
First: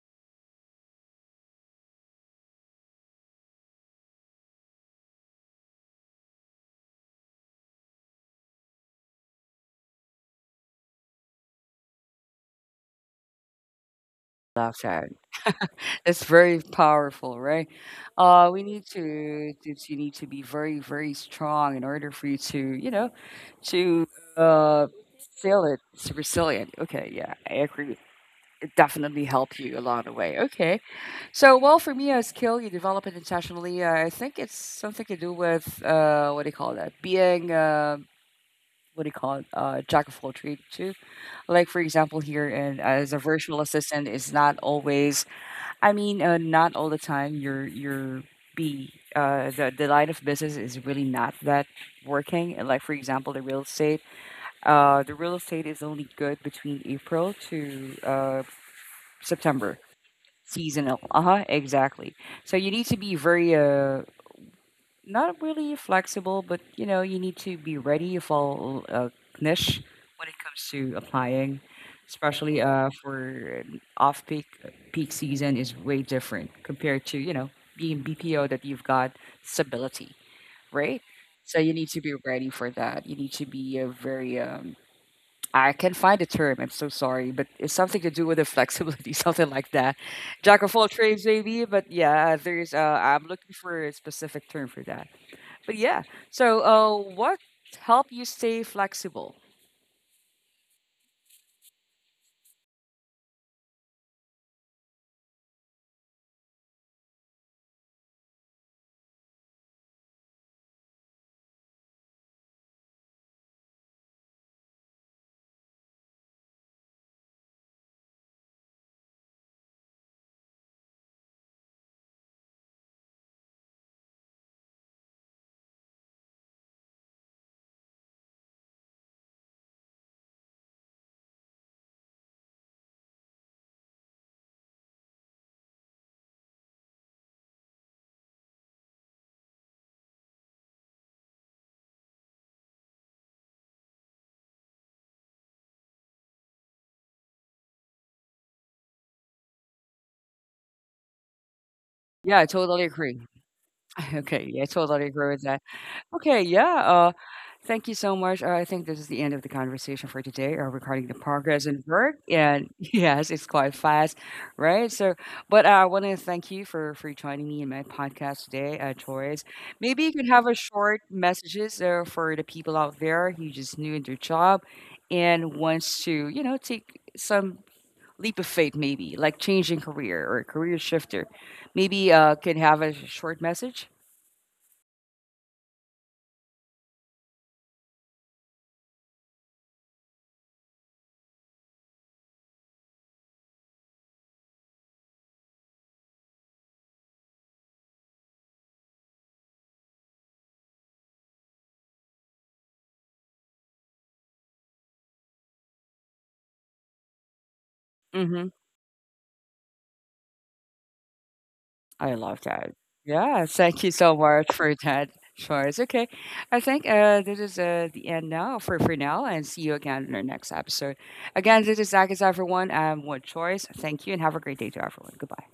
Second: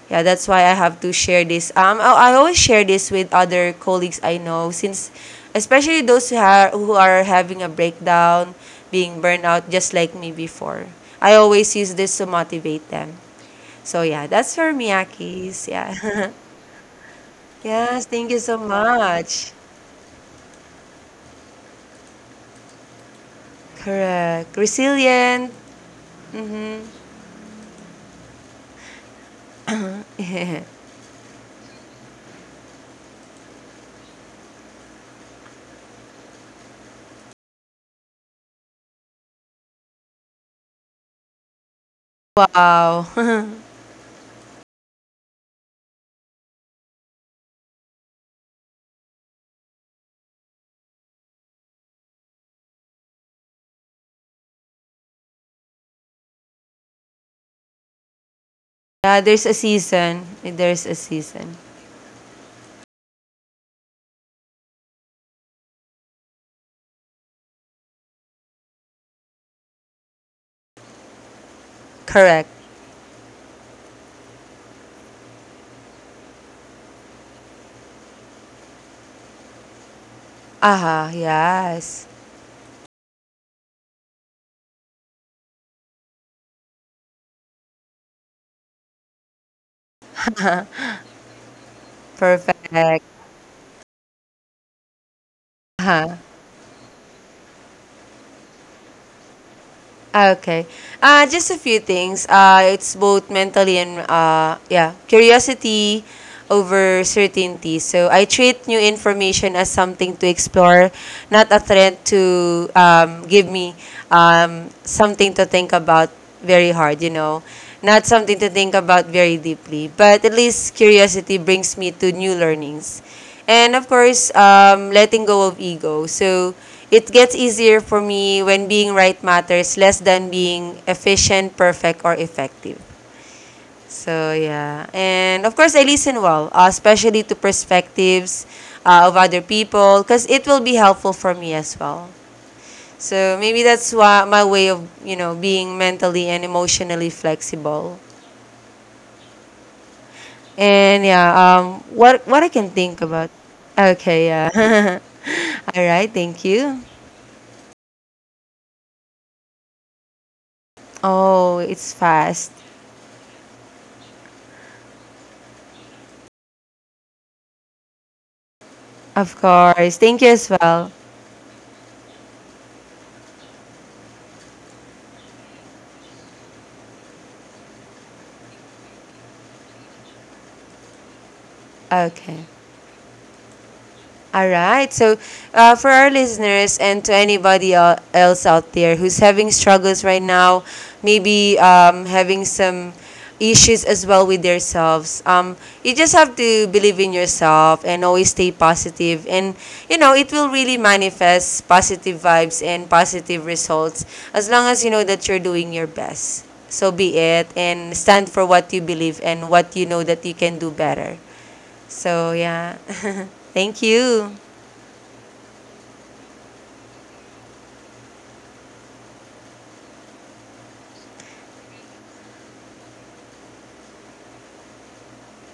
yeah, that's why I have to share this, um i, I always share this with other colleagues I know, since especially those who are, who are having a breakdown, being burned out just like me before. I always use this to motivate them. So yeah, that's for Love me, that. Akis, yeah. It's [LAUGHS] very powerful, right? Yes, thank you Uh, so we need much. to, to you need to be very, very strong in order for you to, you know, to Correct, uh, resilient. feel it. It's resilient. Okay, yeah, I agree. It definitely helped you along the way. [LAUGHS] Okay, so well, for me, a skill you develop it intentionally. Uh, I think it's something to do with uh, what do you call that? Being uh, what do you call it? Uh, jack of all trades too. Like for example, here and Wow. as a virtual [LAUGHS] assistant is not always. I mean, uh, not all the time. You're you're be uh, the the line of business is really not that working. And like for example, the real estate uh, the real estate is only good between April to uh, Yeah, there's a September, season, there's a seasonal. Uh huh, season. exactly. So you need to be very, uh, not really flexible, but you know, you need to be ready if all uh, niche when it comes to applying, Correct. especially uh, for off peak. Peak season is way different compared to, you know, being B P O, that you've got stability, right? Aha, So you need to yes. be ready for that. You need to be uh, very um, I can find the term. I'm so sorry, but it's something to do with the flexibility, [LAUGHS] something like that. Jack of all trades, maybe. But yeah, Perfect. there's. Uh, I'm looking for a specific term for that. But yeah. Aha. So, uh, what help you stay flexible? Okay. Uh, just a few things. Uh, it's both mentally and, uh, yeah, curiosity over certainty. So I treat new information as something to explore, not a threat to, um, give me, um, something to think about very hard. You know, not something to think about very deeply. But at least curiosity brings me to new learnings, and of course, um, letting go of ego. So it gets easier for me when being right matters less than being efficient, perfect, or effective. So, yeah. And of course, I listen well, uh, especially to perspectives uh, of other people, because it will be helpful for me as well. So, maybe that's why my way of, you know, being mentally and emotionally flexible. And yeah, um, what, Yeah, what I I can totally think agree. about. [LAUGHS] Okay, Okay, yeah, I yeah. totally [LAUGHS] agree with that. All right, Okay, thank you. yeah. Thank you so much. Uh, I think this is the end of the conversation for today uh, regarding the Oh, progress in it's work. fast. And [LAUGHS] yes, it's quite fast, right? So, but uh, I want to thank you for for joining me in my podcast today, uh, Of Torres. course. Maybe you Thank you could have as a well. short messages uh, for the people out there who just new in their job and wants to, you know, take some leap of faith, maybe like changing career or career shifter. Maybe uh, Okay. can have a short message. All right. So, uh, for our listeners and to anybody el- else out there who's having struggles right now, maybe, um, having some issues as well with themselves, um, you just have to believe in yourself and always stay positive. And, you know, it will really manifest positive vibes and positive results as long as you know that you're doing your best. So be it, and stand for Mm-hmm. what you believe and what you know that you can do better. I So love that. yeah, Yeah, [LAUGHS] thank thank you so you. much for that, Shores. Okay, I think uh, this is uh, the end now for, for now, and see you again in our next episode. Again, this is Zach is everyone. Um, one choice. Thank you, and have a great day to everyone. Goodbye.